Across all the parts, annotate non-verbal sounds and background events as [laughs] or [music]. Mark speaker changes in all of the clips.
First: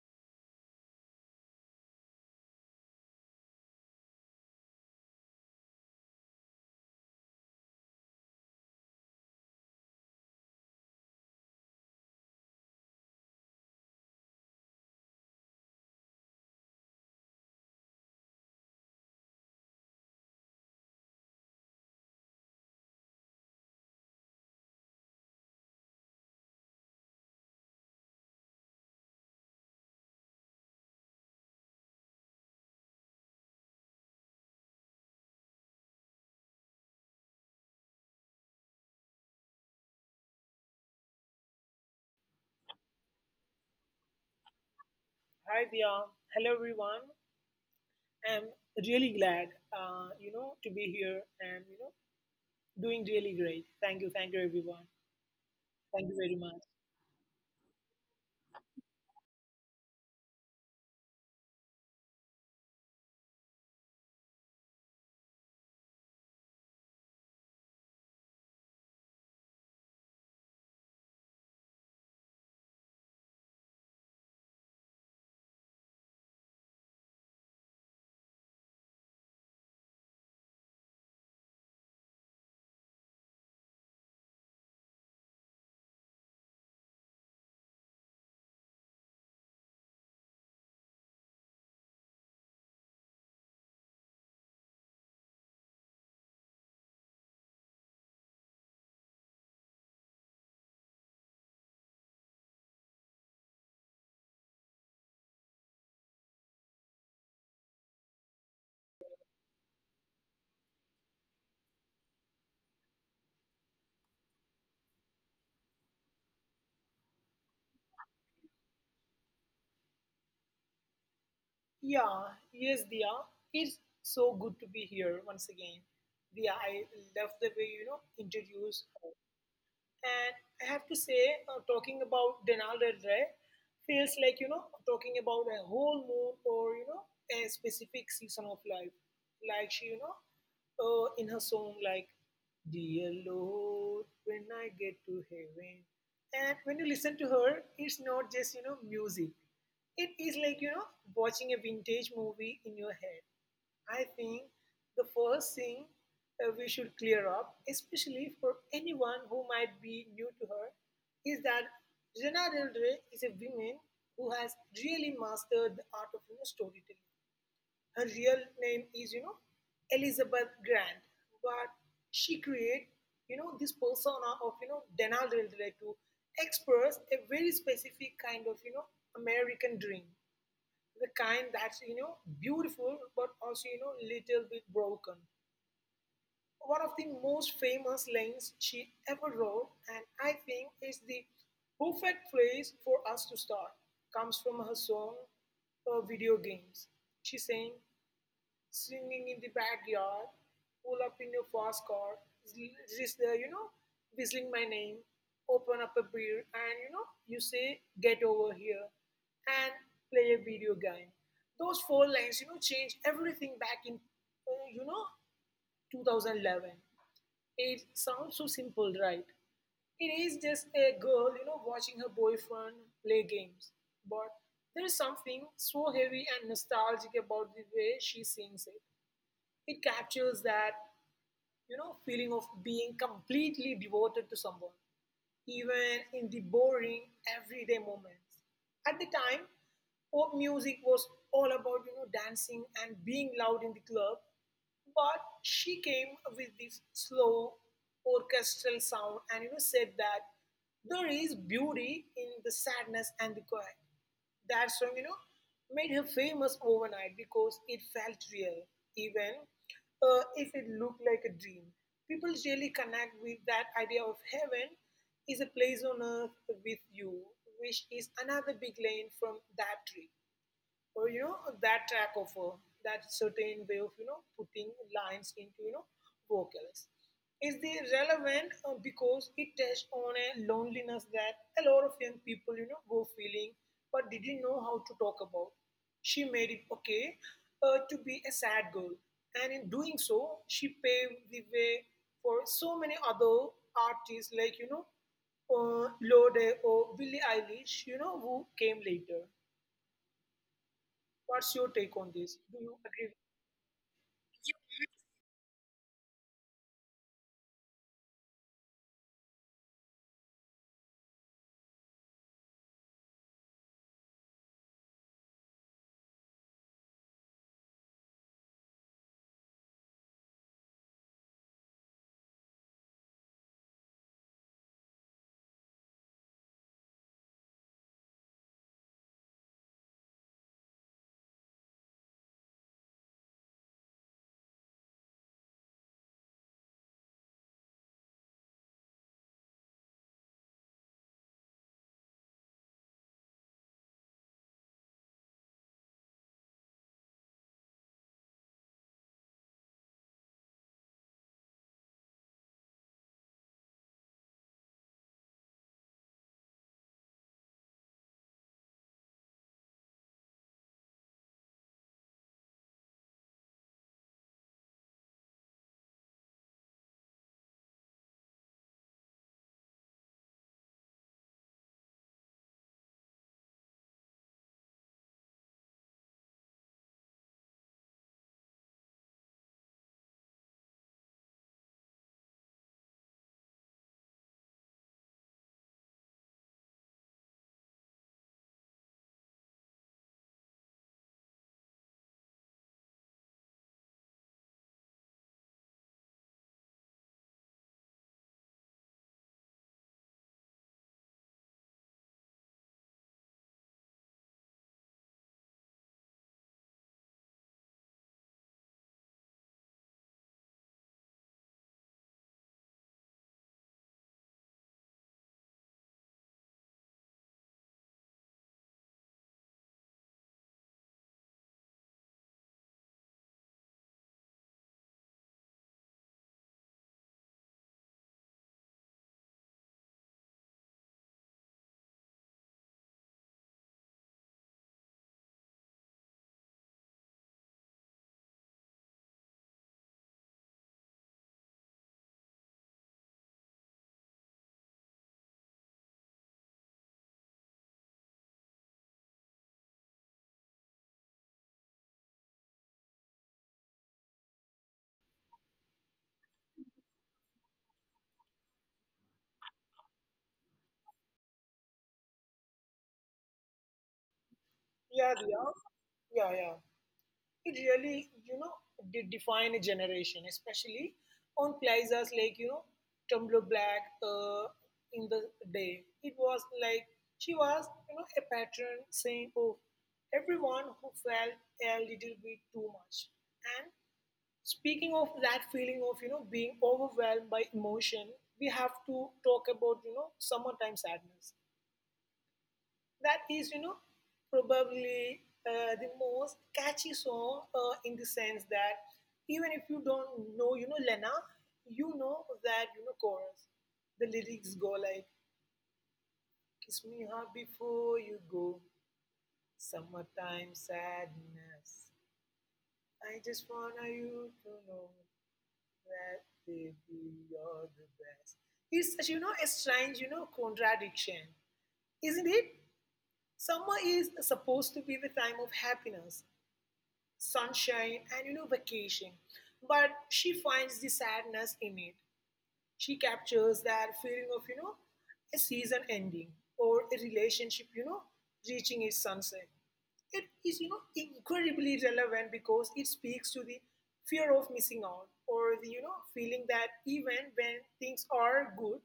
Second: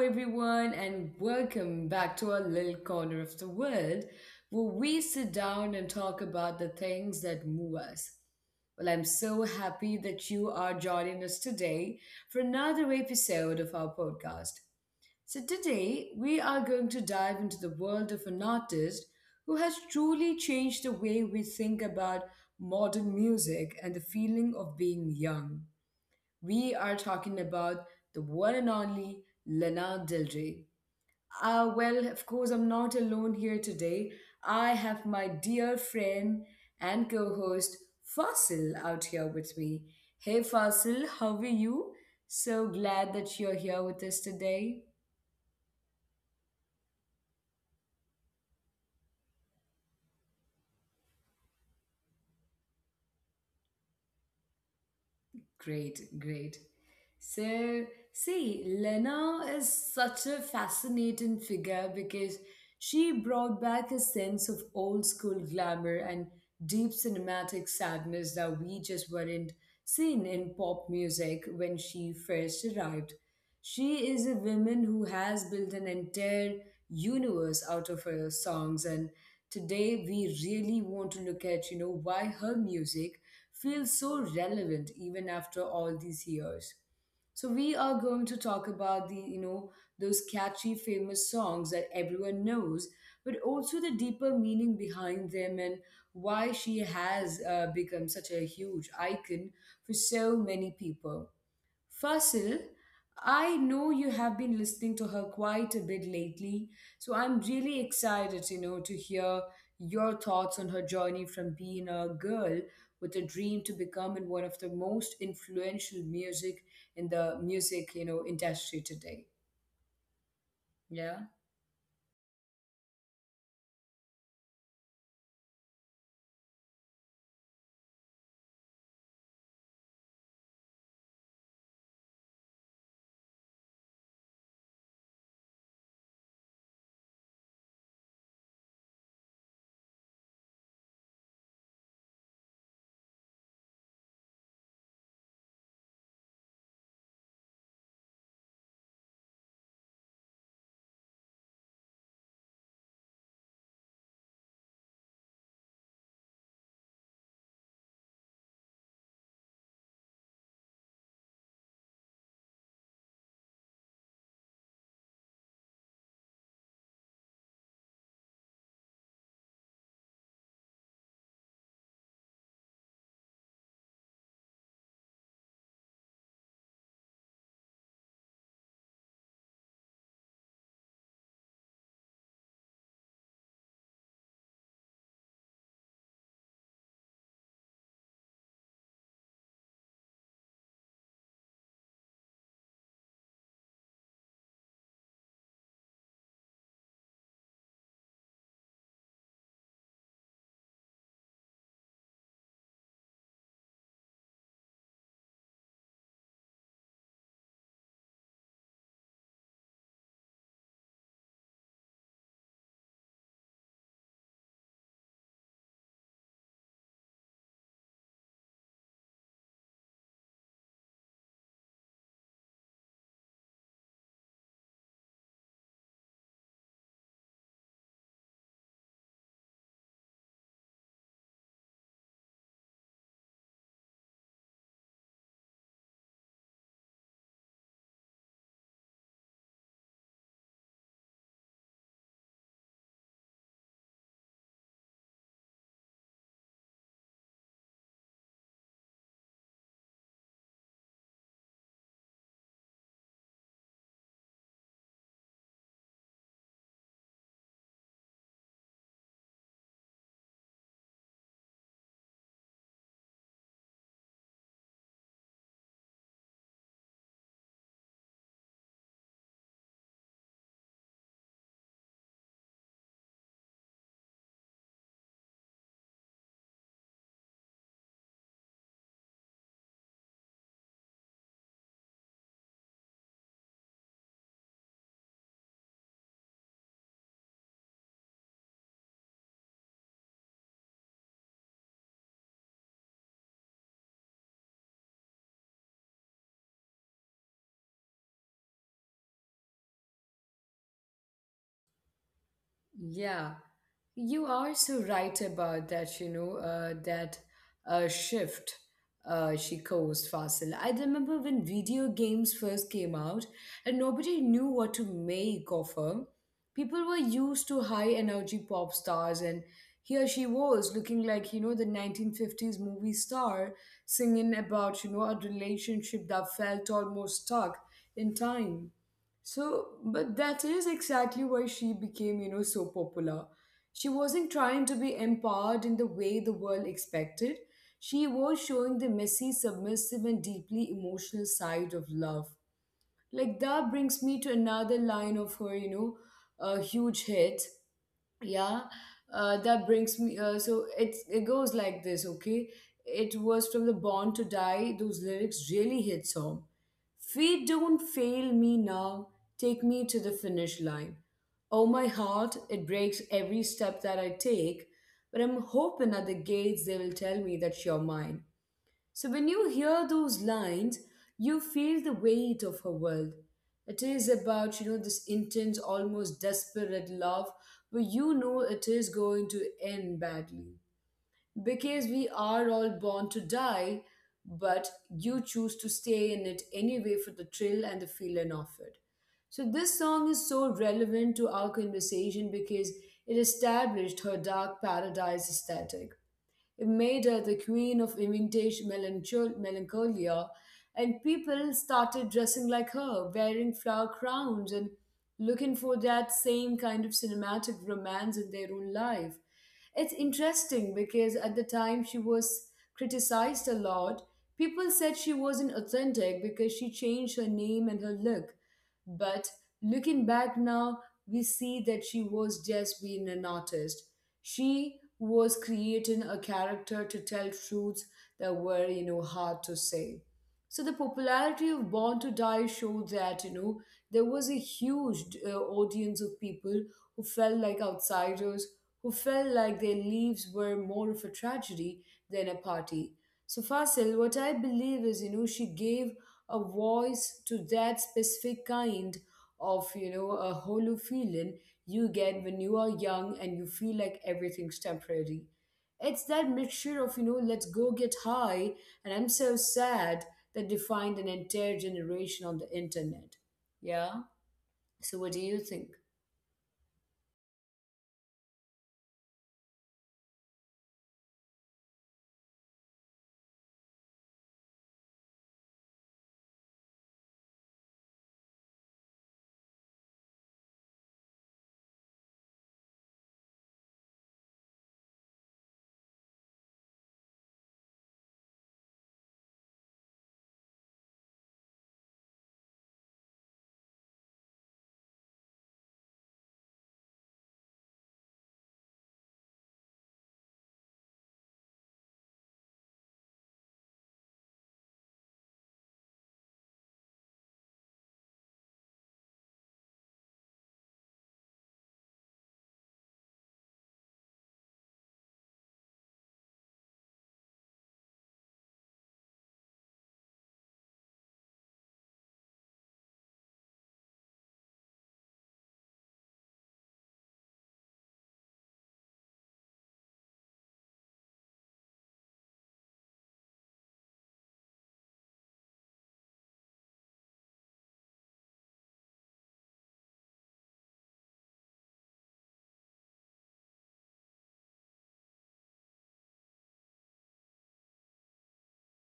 Speaker 1: everyone, and welcome back to our little corner of the world where we sit down and talk about the things that move us. Well, I'm so happy that you are joining us today for another episode of our podcast. So, today we are going to dive into the world of an artist who has truly changed the way we think about modern music and the feeling of being young. We are talking about the one and only Lana Del Rey. Well, of course, I'm not alone here today. I have my dear friend and co host Fasil out here with me. Hey, Fasil, how are you? So glad that you're here with us today.
Speaker 2: Hi Dia. Hello everyone. I'm really glad, to be here and doing really great. Thank you everyone. Thank you
Speaker 1: Great,
Speaker 2: very much.
Speaker 1: great. So, see, Lena is such a fascinating figure because she brought back a sense of old school glamour and deep cinematic sadness that we just weren't seeing in pop music when she first arrived. She is a woman who has built an entire universe out of her songs, and today we really want to look at, you know, why her music feels so relevant even after all these years. So we are going to talk about those catchy famous songs that everyone knows, but also the deeper meaning behind them and why she has become such a huge icon for so many people. Fasil, I know you have been listening to her quite a bit lately, so I'm really excited, you know, to hear your thoughts on her journey from being a girl with a dream to becoming one of the most influential music in the music, you know, industry today. Yeah.
Speaker 2: Yeah, yes, Dia. It's so good to be here once again. Dia, I love the way introduce. And I have to say, talking about Denal Del Rey feels like, talking about a whole moon or, a specific season of life. Like she, in her song, like, Dear Lord, when I get to heaven. And when you listen to her, it's not just, music. It is like, watching a vintage movie in your head. I think the first thing we should clear up, especially for anyone who might be new to her, is that Lana Del Rey is a woman who has really mastered the art of storytelling. Her real name is, Elizabeth Grant, but she created, this persona of, Lana Del Rey to express a very specific kind of, American dream, the kind that's beautiful but also little bit broken. One of the most famous lines she ever wrote, and I think is the perfect place for us to start, comes from her song, video games. She sang, swinging in the backyard, pull up in your fast car, just there, whistling my name, open up a beer, and you say, get over here and play a video game. Those four lines, change everything back in, 2011. It sounds so simple, right? It is just a girl, watching her boyfriend play games. But there is something so heavy and nostalgic about the way she sings it. It captures that feeling of being completely devoted to someone, even in the boring everyday moments. At the time, pop music was all about dancing and being loud in the club, but she came with this slow orchestral sound and said that there is beauty in the sadness and the quiet. That song, made her famous overnight because it felt real, even if it looked like a dream. People really connect with that idea of heaven is a place on earth with you, which is another big lane from that trip or that track offer that certain way of putting lines into vocals is the relevant, because it touches on a loneliness that a lot of young people go feeling but didn't know how to talk about. She made it okay, to be a sad girl, and in doing so she paved the way for so many other artists like Lorde or Billie Eilish, who came later. What's your take on this? Do you agree?
Speaker 1: Yeah, you are so right about that, you know, that shift she caused, Fasil. I remember when video games first came out and nobody knew what to make of her. People were used to high energy pop stars, and here she was looking like, you know, the 1950s movie star singing about, you know, a relationship that felt almost stuck in time. So, but that is exactly why she became, you know, so popular. She wasn't trying to be empowered in the way the world expected. She was showing the messy, submissive, and deeply emotional side of love. Like, that brings me to another line of her, you know, a huge hit, yeah. That brings me, so it goes like this. Okay, it was from the Born to Die. Those lyrics really hits home. Feet don't fail me now, take me to the finish line. Oh, my heart, it breaks every step that I take, but I'm hoping at the gates they will tell me that you're mine. So when you hear those lines, you feel the weight of her world. It is about, you know, this intense, almost desperate love where you know it is going to end badly. Because we are all born to die, but you choose to stay in it anyway for the thrill and the feeling of it. So this song is so relevant to our conversation because it established her dark paradise aesthetic. It made her the queen of vintage melancholia, and people started dressing like her, wearing flower crowns and looking for that same kind of cinematic romance in their own life. It's interesting because at the time she was criticized a lot. People said she wasn't authentic because she changed her name and her look. But looking back now, we see that she was just being an artist. She was creating a character to tell truths that were, you know, hard to say. So the popularity of Born to Die showed that, you know, there was a huge audience of people who felt like outsiders, who felt like their lives were more of a tragedy than a party. So Fasil, what I believe is, you know, she gave a voice to that specific kind of, you know, a hollow feeling you get when you are young and you feel like everything's temporary. It's that mixture of, you know, let's go get high and I'm so sad that defined an entire generation on the internet. Yeah, so what do
Speaker 2: Yeah,
Speaker 1: you
Speaker 2: yeah,
Speaker 1: think?
Speaker 2: yeah, yeah. It really, did define a generation, especially on places like Tumblr Black. In the day, it was like she was, a patron saying, "Oh, everyone who felt a little bit too much." And speaking of that feeling of being overwhelmed by emotion, we have to talk about summertime sadness. That is, probably the most catchy song, in the sense that even if you don't know, Lena, you know that, chorus. The lyrics go like, Kiss me hard before you go, summertime sadness. I just want you to know that baby, you're the best. It's such, a strange, contradiction, isn't it? Summer is supposed to be the time of happiness, sunshine, and vacation. But she finds the sadness in it. She captures that feeling of, a season ending or a relationship, reaching its sunset. It is, incredibly relevant because it speaks to the fear of missing out or the, feeling that even when things are good,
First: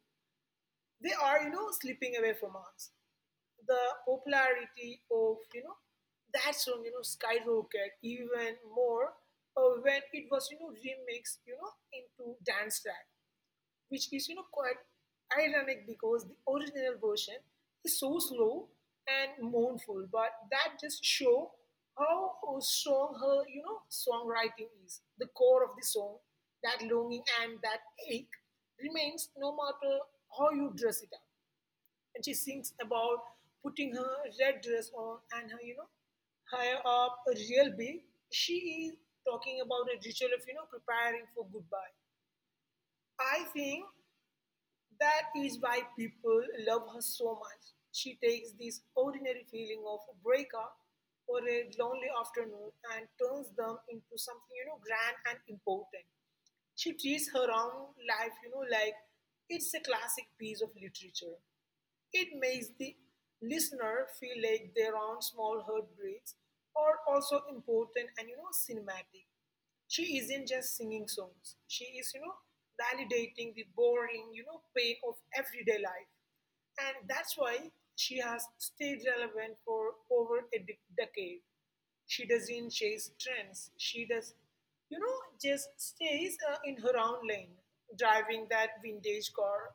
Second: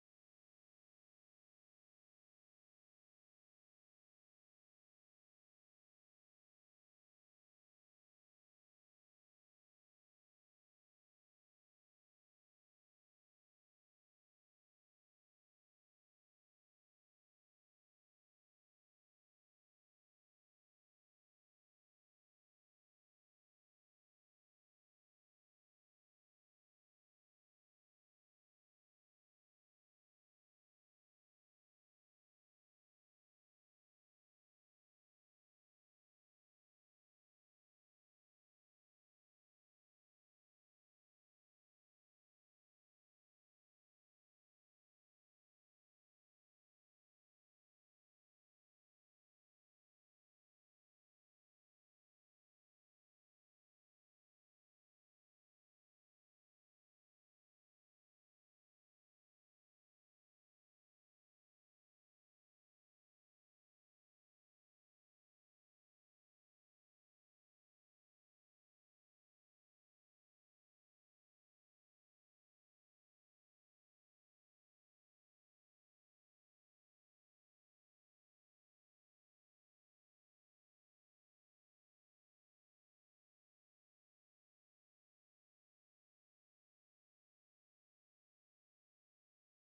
Speaker 2: they are, slipping away from us. The popularity of that song skyrocket even more, when it was remixed into dance track, which is quite ironic because the original version is so slow and mournful, but that just show how strong her songwriting is. The core of the song, that longing and that ache, remains no matter how you dress it up. And she sings about putting her red dress on and her, higher up a real big. She is talking about a ritual of, preparing for goodbye. I think that is why people love her so much. She takes this ordinary feeling of a breakup or a lonely afternoon and turns them into something, grand and important. She treats her own life, like it's a classic piece of literature. It makes the listener feel like their own small heartbreaks are also important and cinematic. She isn't just singing songs. She is, validating the boring, pain of everyday life. And that's why she has stayed relevant for over a decade. She doesn't chase trends. She does, just stays in her own lane, driving that vintage car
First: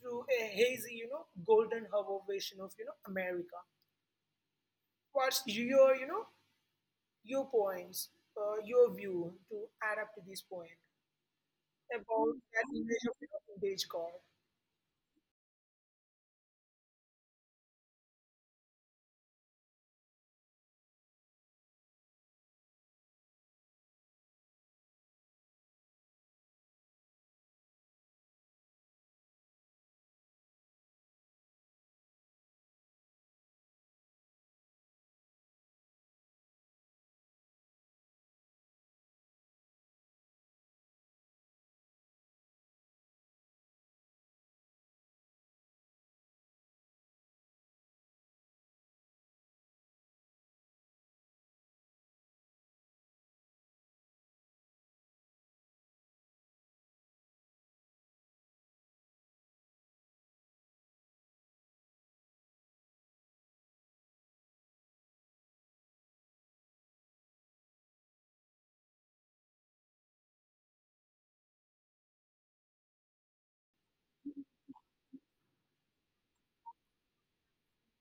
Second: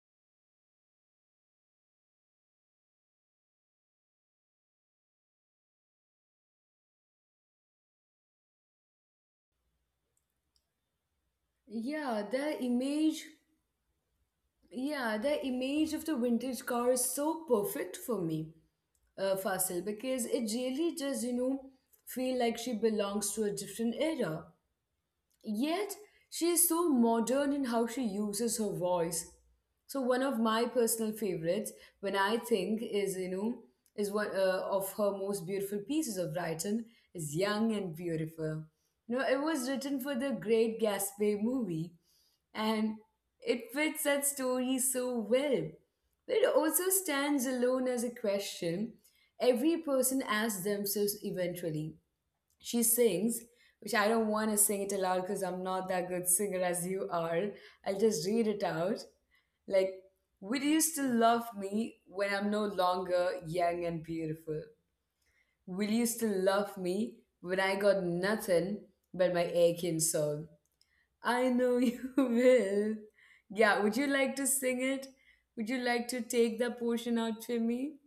Speaker 2: through a hazy, golden hour vision of, America. What's your, you know, your points, your view to add up to this point
Speaker 1: Yeah,
Speaker 2: about
Speaker 1: the
Speaker 2: that image of
Speaker 1: image,
Speaker 2: vintage car?
Speaker 1: yeah, the image of the vintage car is so perfect for me, Fasil, because it really does, you know, feel like she belongs to a different era. Yet, she is so modern in how she uses her voice. So one of my personal favorites, when I think is, you know, is one of her most beautiful pieces of writing is "Young and Beautiful." You know, it was written for the Great Gatsby movie, and it fits that story so well. But it also stands alone as a question every person asks themselves eventually. She sings, which I don't want to sing it aloud because I'm not that good singer as you are. I'll just read it out. Like, will you still love me when I'm no longer young and beautiful? Will you still love me when I got nothing but my aching soul? I know [laughs] you will. Yeah, would you like to sing it? Would you like to take that portion out to me?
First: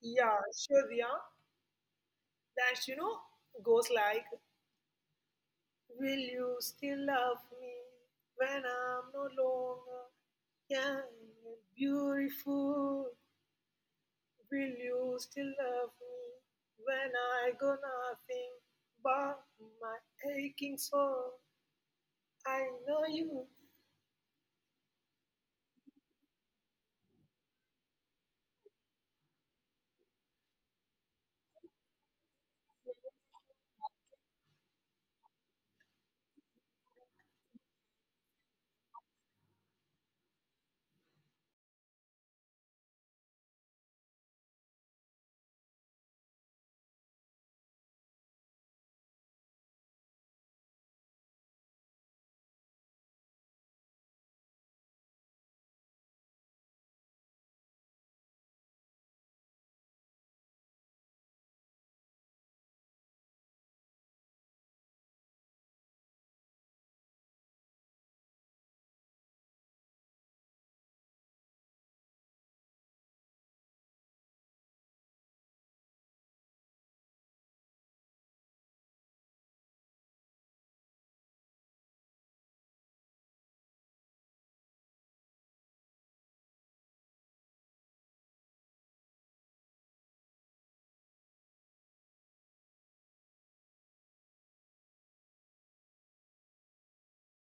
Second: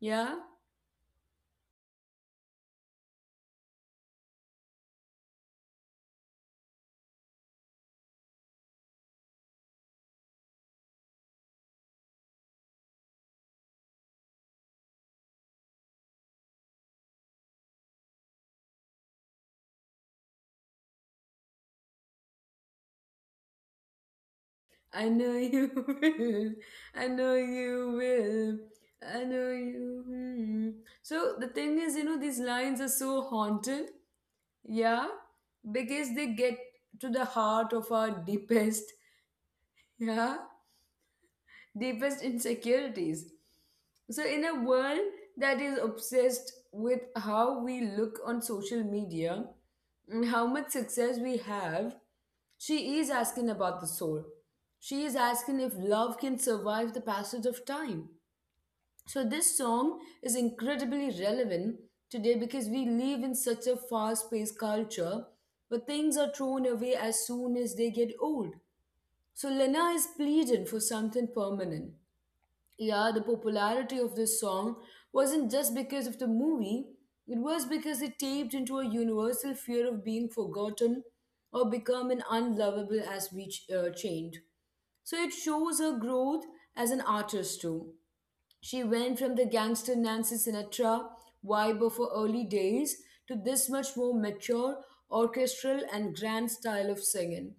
Speaker 1: Yeah?
Speaker 2: Yeah, sure, Dia. That, goes like, Will you still love me when I'm no longer? Yeah, you're beautiful. Will you still love me when I go nothing but my aching soul? I know you.
Speaker 1: I know you [laughs] will. I know you will. I know you. Hmm. So the thing is, you know, these lines are so haunting. Yeah. Because they get to the heart of our deepest. Yeah, deepest insecurities. So, in a world that is obsessed with how we look on social media and how much success we have, she is asking about the soul. She is asking if love can survive the passage of time. So, this song is incredibly relevant today because we live in such a fast paced culture where things are thrown away as soon as they get old. So, Lena is pleading for something permanent. Yeah, the popularity of this song wasn't just because of the movie, it was because it tapped into a universal fear of being forgotten or becoming unlovable as we changed. So it shows her growth as an artist too. She went from the gangster Nancy Sinatra vibe of her early days to this much more mature, orchestral, and grand style of singing.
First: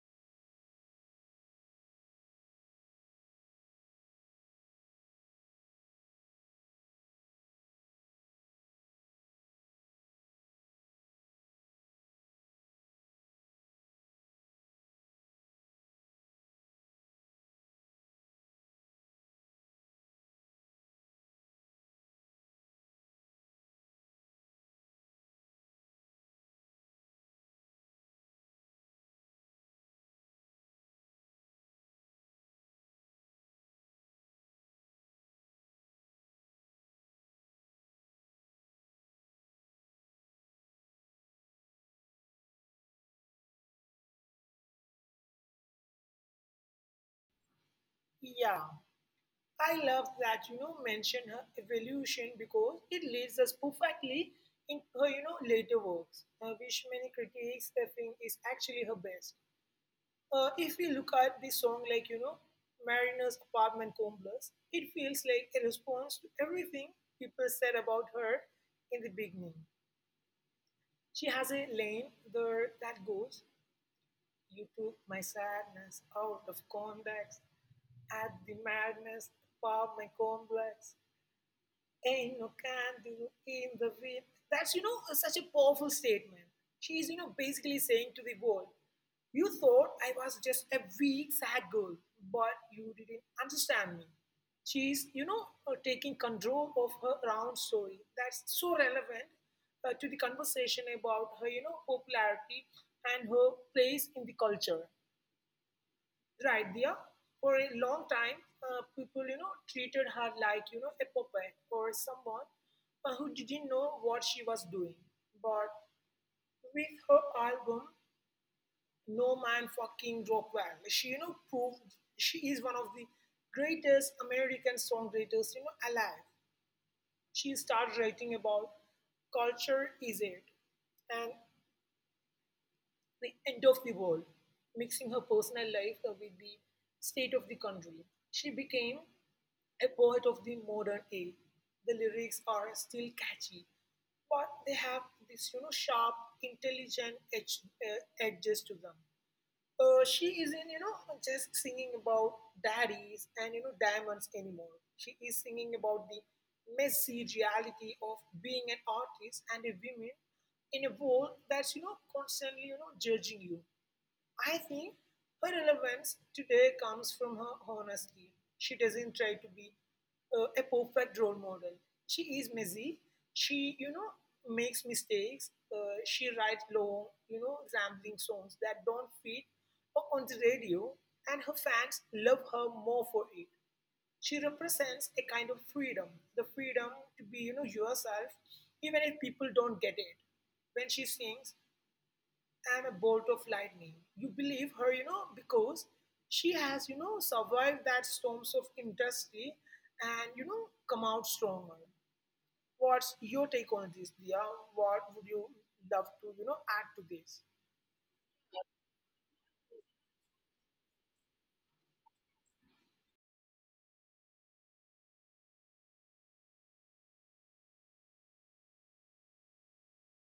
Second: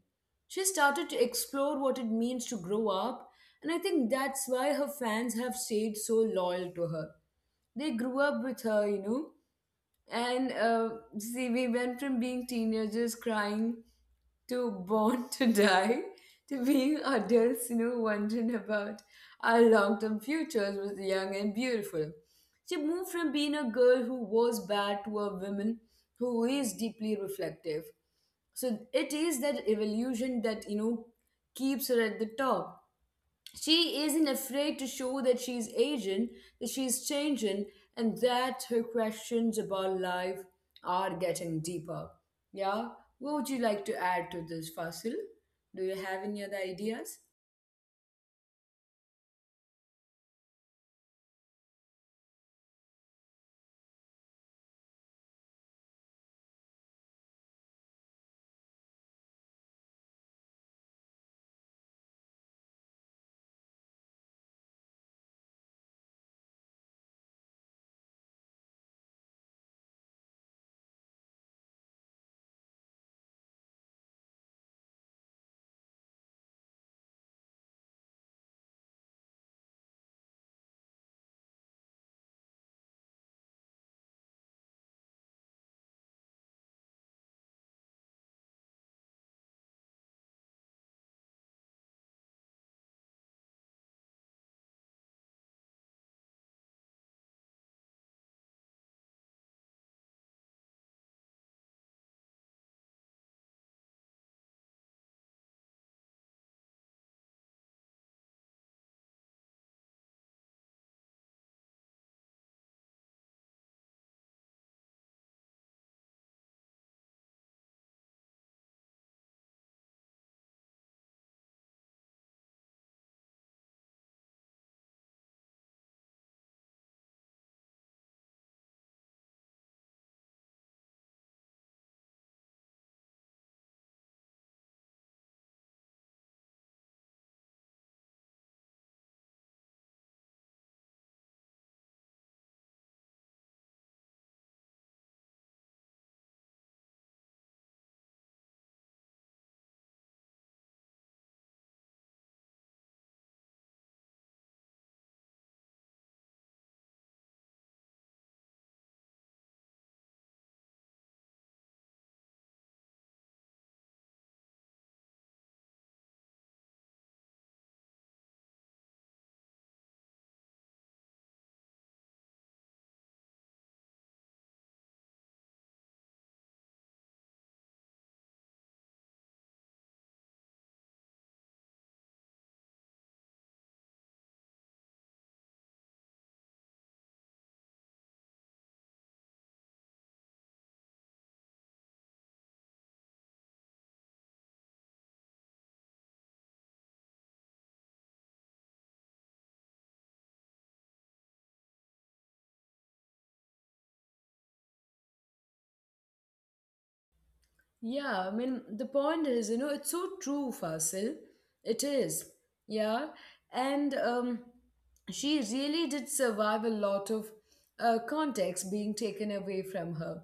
Speaker 1: She started to explore what it means to grow up, and I think that's why her fans have stayed so loyal to her. They grew up with her, you know. And see, we went from being teenagers crying to Born [laughs] to Die to being adults, you know, wondering about our long term futures was young and beautiful. She moved from being a girl who was bad to a woman who is deeply reflective. So it is that evolution that, you know, keeps her at the top. She isn't afraid to show that she's aging, that she's changing, and that her questions about life are getting deeper. Yeah? What would you like to add to this, Fasil? Do you have any other ideas?
Speaker 2: Yeah, I love that mention her evolution because it leads us perfectly in her later works, which many critics think is actually her best. If we look at the song like, Mariner's apartment complex, it feels like a response to everything people said about her in the beginning. She has a lane there that goes, You took my sadness out of context, at the madness of my complex ain't no can do in the wind. That's, such a powerful statement. She's, basically saying to the world, you thought I was just a weak, sad girl, but you didn't understand me. She's, taking control of her own story. That's so relevant, to the conversation about her, popularity and her place in the culture right there. For a long time, people treated her like a puppet or someone, who didn't know what she was doing. But with her album No Man Fucking Rockwell, she proved she is one of the greatest American songwriters alive. She started writing about culture is it and the end of the world, mixing her personal life with the state of the country. She became a poet of the modern age. The lyrics are still catchy, but they have this sharp, intelligent edges to them. She isn't just singing about daddies and diamonds anymore. She is singing about the messy reality of being an artist and a woman in a world that's constantly judging you. I think her relevance today comes from her honesty. She doesn't try to be a perfect role model. She is messy. She, makes mistakes. She writes long, rambling songs that don't fit on the radio, and her fans love her more for it. She represents a kind of freedom, the freedom to be, yourself, even if people don't get it when she sings, and a bolt of lightning. You believe her, because she has, survived that storms of industry and, come out stronger. What's your take on this, Dia? What would you love to, add to this?
Speaker 1: Yeah, I mean, the point is, you know, it's so true, Fasil. It is. Yeah. And she really did survive a lot of context being taken away from her.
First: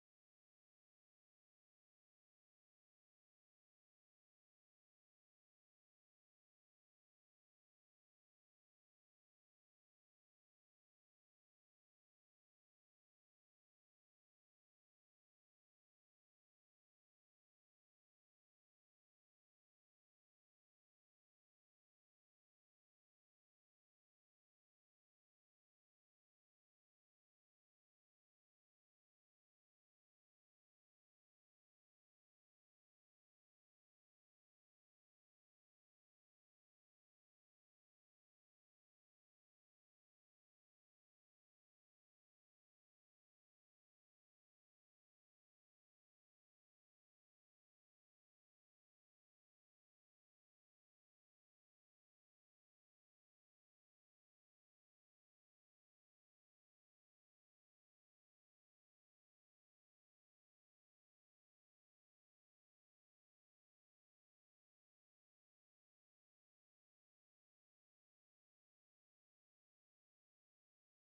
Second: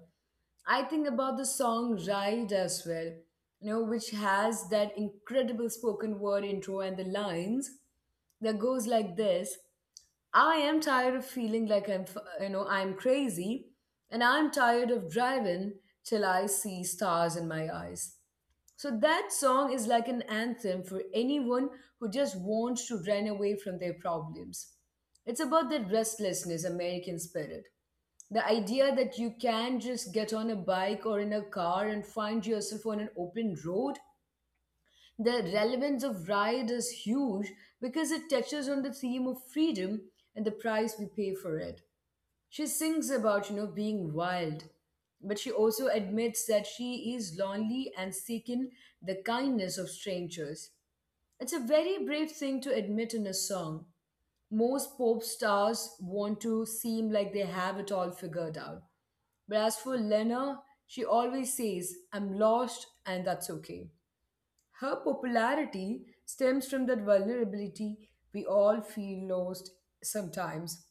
Speaker 1: I think about the song Ride as well, you know, which has that incredible spoken word intro and the lines that goes like this. I am tired of feeling like I'm, you know, I'm crazy, and I'm tired of driving till I see stars in my eyes. So that song is like an anthem for anyone who just wants to run away from their problems. It's about that restlessness, American spirit. The idea that you can just get on a bike or in a car and find yourself on an open road. The relevance of Ride is huge because it touches on the theme of freedom and the price we pay for it. She sings about, you know, being wild, but she also admits that she is lonely and seeking the kindness of strangers. It's a very brave thing to admit in a song. Most pop stars want to seem like they have it all figured out. But as for Lena, she always says, I'm lost and that's okay. Her popularity stems from that vulnerability. We all feel lost sometimes.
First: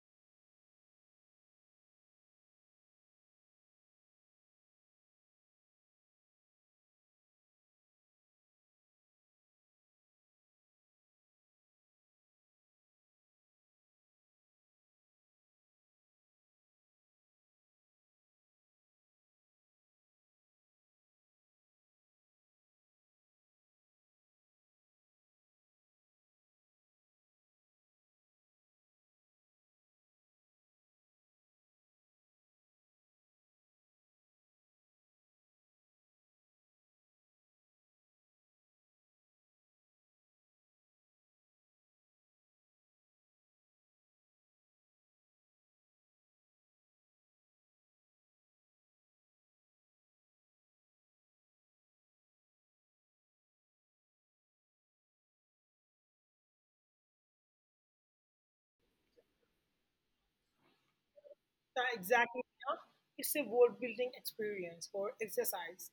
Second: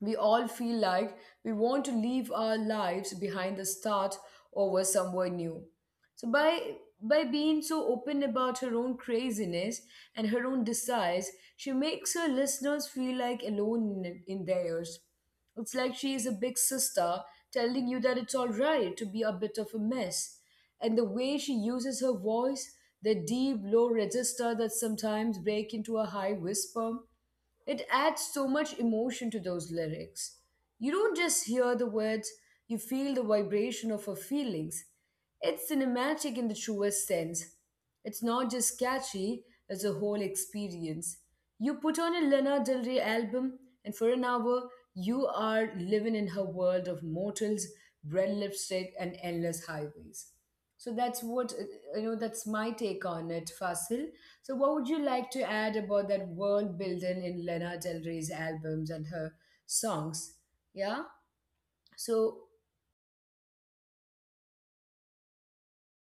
Speaker 1: We all feel like we want to leave our lives behind the start over somewhere new. So by being so open about her own craziness and her own desires, she makes her listeners feel like alone in theirs. It's like she is a big sister telling you that it's all right to be a bit of a mess. And the way she uses her voice, the deep low register that sometimes break into a high whisper, it adds so much emotion to those lyrics. You don't just hear the words, you feel the vibration of her feelings. It's cinematic in the truest sense. It's not just catchy, it's a whole experience. You put on a Lana Del Rey album, and for an hour, you are living in her world of mortals, red lipstick, and endless highways. So that's what you know. That's my take on it, Fasil. So what would you like to add about that world building in Lana Del Rey's albums and her songs? Yeah.
Speaker 2: Uh,
Speaker 1: So
Speaker 2: exactly. Diya. It's a world building experience or exercise,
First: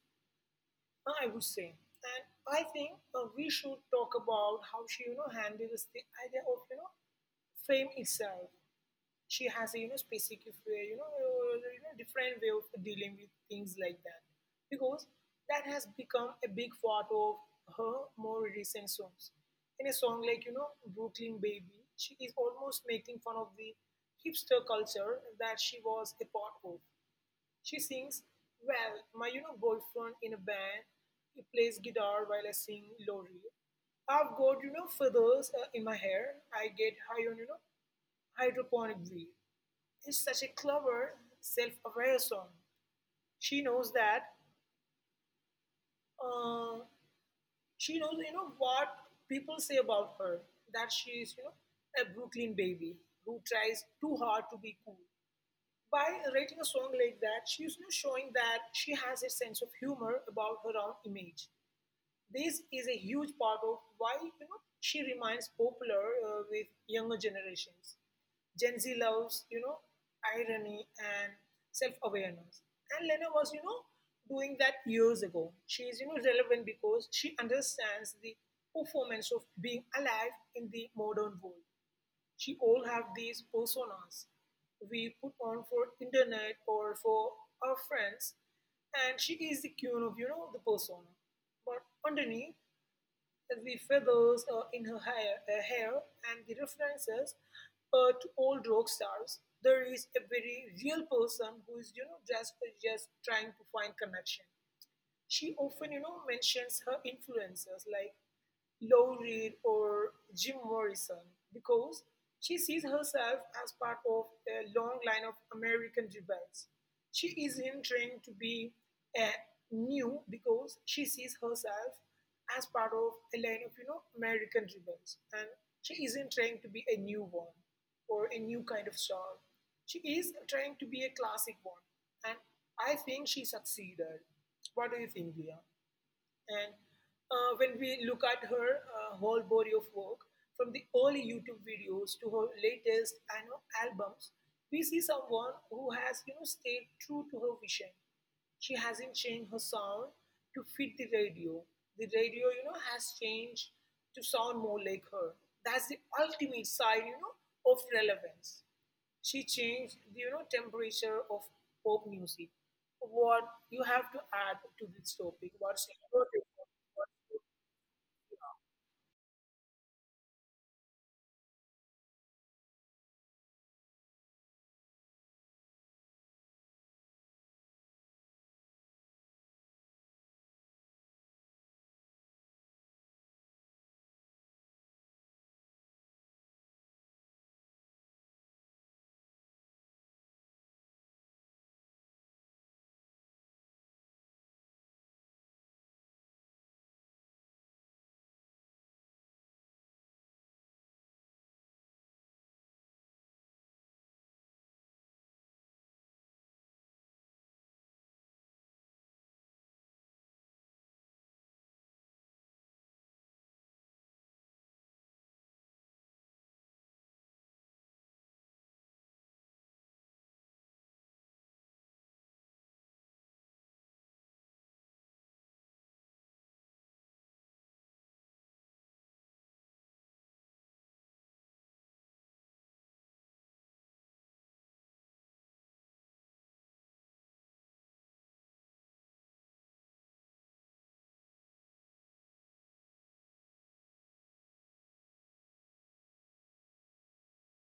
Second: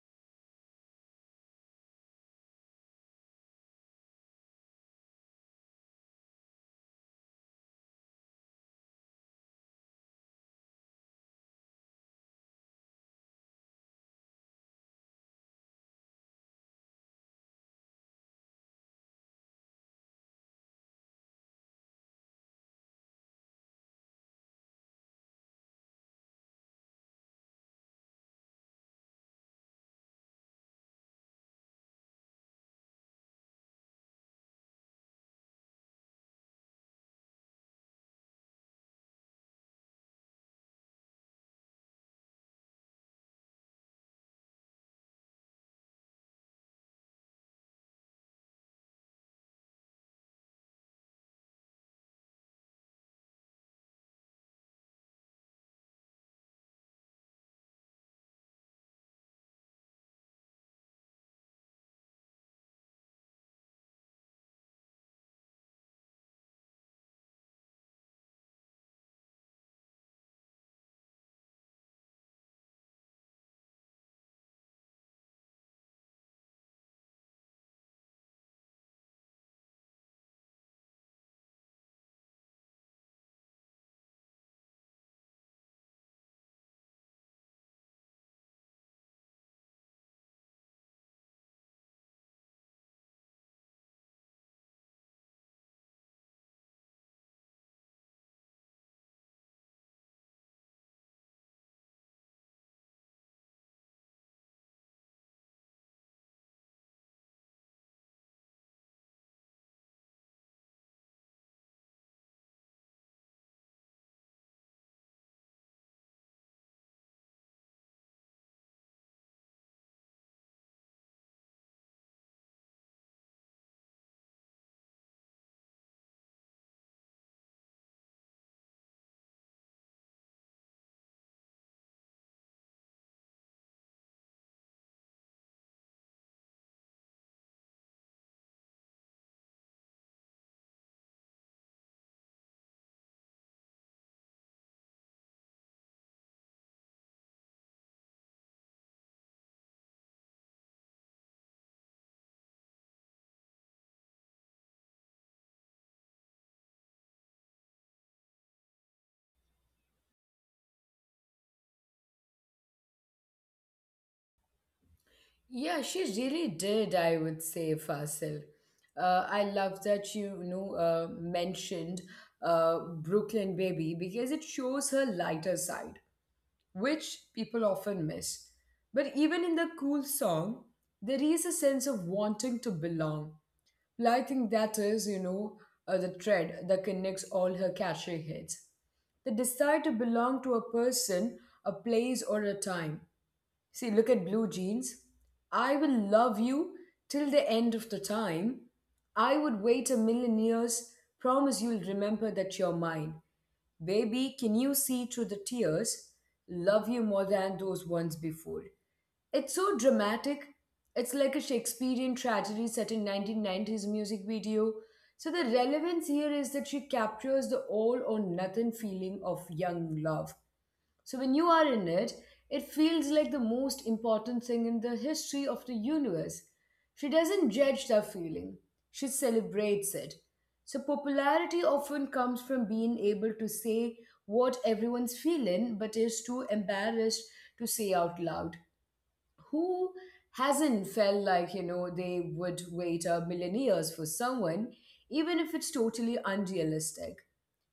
Speaker 2: I would say. And I think we should talk about how she, handles the idea of, fame itself. She has a specific way, different way of dealing with things like that, because that has become a big part of her more recent songs. In a song like Brooklyn Baby, she is almost making fun of the hipster culture that she was a part of. She sings, "Well, my boyfriend in a band, he plays guitar while I sing Lori. I've got feathers in my hair. I get high on hydroponic weed," is such a clever, self-aware song. She knows that uh, she knows what people say about her, that she is a Brooklyn baby who tries too hard to be cool. By writing a song like that, she is showing that she has a sense of humor about her own image. This is a huge part of why she remains popular with younger generations. Gen Z loves irony and self-awareness, and Lena was doing that years ago. She is relevant because she understands the performance of being alive in the modern world. She all have these personas we put on for internet or for our friends, and she is the queen of the persona, but underneath the feathers in her hair and the references to old rock stars, there is a very real person who is just trying to find connection. She often, mentions her influences like Lou Reed or Jim Morrison because she sees herself as part of a long line of American rebels. She isn't trying to be uh, new because she sees herself as part of a line of American rebels, and she isn't trying to be a new one or a new kind of star. She is trying to be a classic one, and I think she succeeded. What do you think, Dia? And when we look at her whole body of work, from the early YouTube videos to her latest I know, albums, we see someone who has stayed true to her vision. She hasn't changed her sound to fit the radio. The radio, has changed to sound more like her. That's the ultimate sign, of relevance. She changed the temperature of pop music. What you have to add to this topic, what's
Speaker 1: yeah, she
Speaker 2: important,
Speaker 1: really did.
Speaker 2: what's
Speaker 1: I would say, Fasil. I love that you know mentioned Brooklyn Baby because it shows her lighter side, which people often miss. But even in the cool song, there is a sense of wanting to belong. Well, I think that is, the thread that connects all her catchy hits. The desire to belong to a person, a place, or a time. See, look at Blue Jeans. I will love you till the end of the time. I would wait a million years, promise you'll remember that you're mine. Baby, can you see through the tears? Love you more than those ones before. It's so dramatic. It's like a Shakespearean tragedy set in 1990s music video. So the relevance here is that she captures the all or nothing feeling of young love. So when you are in it, it feels like the most important thing in the history of the universe. She doesn't judge that feeling, she celebrates it. So popularity often comes from being able to say what everyone's feeling but is too embarrassed to say out loud. Who hasn't felt like, you know, they would wait a million years for someone, even if it's totally unrealistic?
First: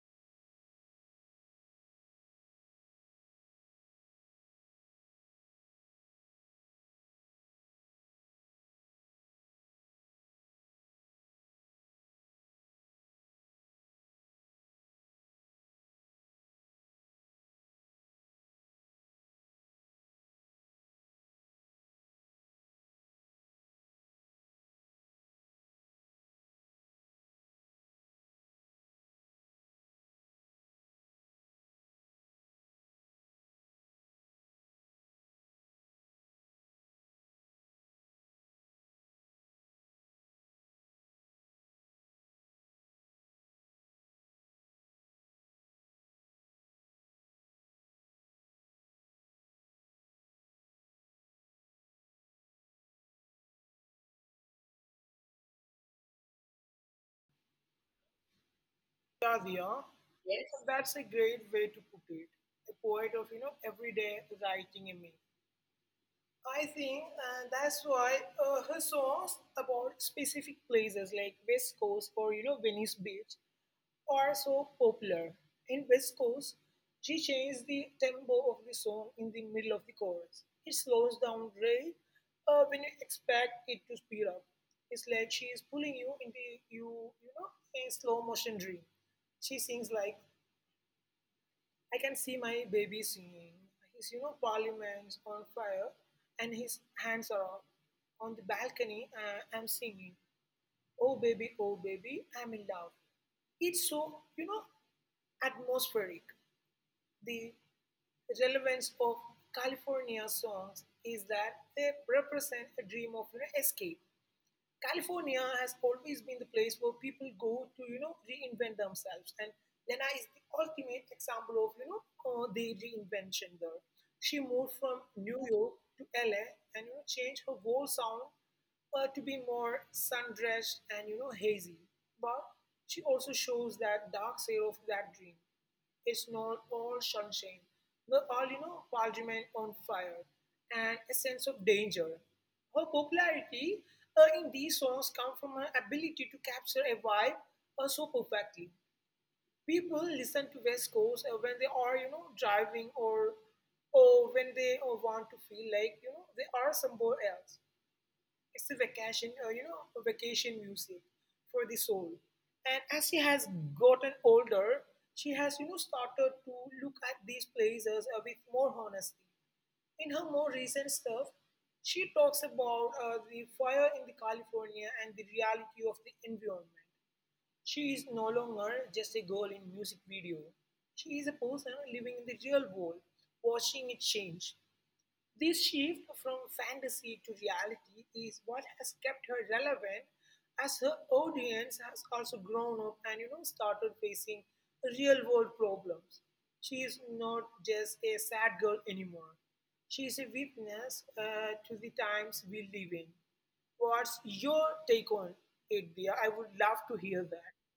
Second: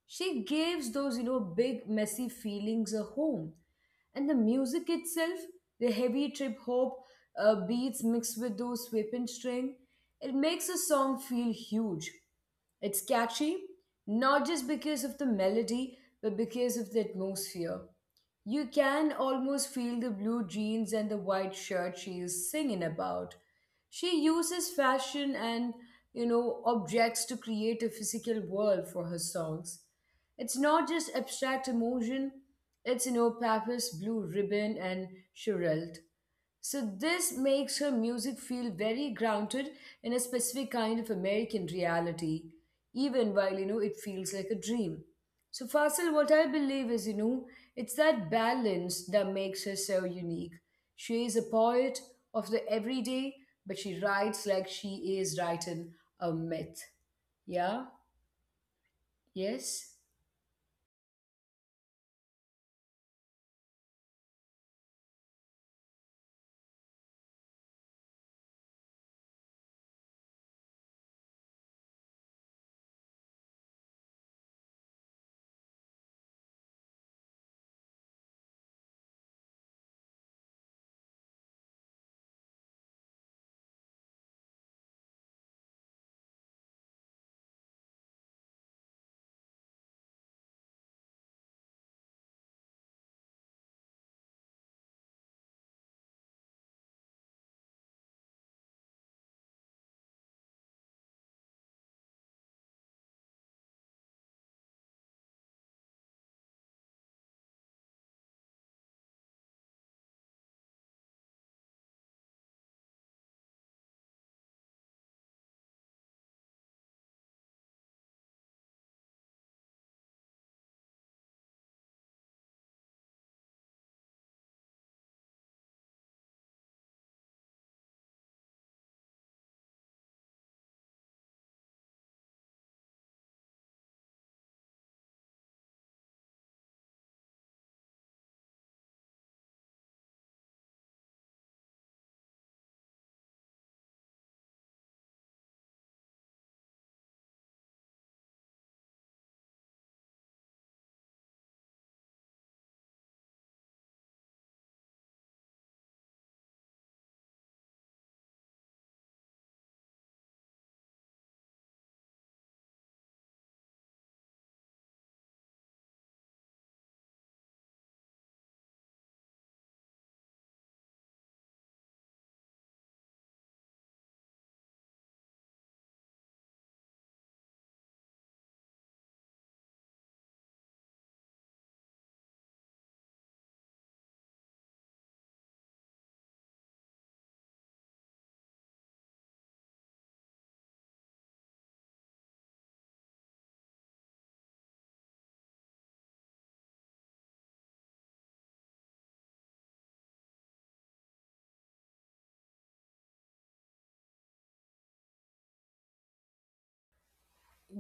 Speaker 1: She gives those, you know, big, messy feelings a home. And the music itself, the heavy trip hop beats mixed with those sweeping string, it makes a song feel huge. It's catchy, not just because of the melody, but because of the atmosphere. You can almost feel the blue jeans and the white shirt she is singing about. She uses fashion and, you know, objects to create a physical world for her songs. It's not just abstract emotion, it's, you know, Pappas, Blue Ribbon, and Sherelt. So this makes her music feel very grounded in a specific kind of American reality, even while you know it feels like a dream. So Fasil, what I believe is, you know, it's that balance that makes her so unique. She is a poet of the everyday, but she writes like she is writing a myth. Yeah?
Speaker 2: caviar,
Speaker 1: Yes?
Speaker 2: Yes. That's a great way to put it. A poet of, everyday writing in me. I think that's why her songs about specific places like West Coast or, Venice Beach are so popular. In West Coast, she changes the tempo of the song in the middle of the chorus. It slows down right when you expect it to speed up. It's like she is pulling you into you, you know, a slow motion dream. She sings like, I can see my baby singing. His, parliament's on fire and his hands are up. On the balcony, I'm singing. Oh baby, I'm in love. It's so, atmospheric. The relevance of California songs is that they represent a dream of escape. California has always been the place where people go to, reinvent themselves. And Lena is the ultimate example of, the reinvention there. She moved from New York to LA and, changed her whole sound to be more sun-dressed and, hazy. But she also shows that dark side of that dream. It's not all sunshine, not all, parliament on fire, and a sense of danger. Her popularity in these songs come from her ability to capture a vibe so perfectly. People listen to West Coast when they are, driving or when they want to feel like, they are somewhere else. It's a vacation, a vacation music for the soul. And as she has gotten older, she has, started to look at these places with more honesty. In her more recent stuff, she talks about the fire in the California and the reality of the environment. She is no longer just a girl in music video. She is a person living in the real world, watching it change. This shift from fantasy to reality is what has kept her relevant as her audience has also grown up and started facing real world problems. She is not just a sad girl anymore. She is a witness to the times we live in. What's your take on it, dear? I would love to hear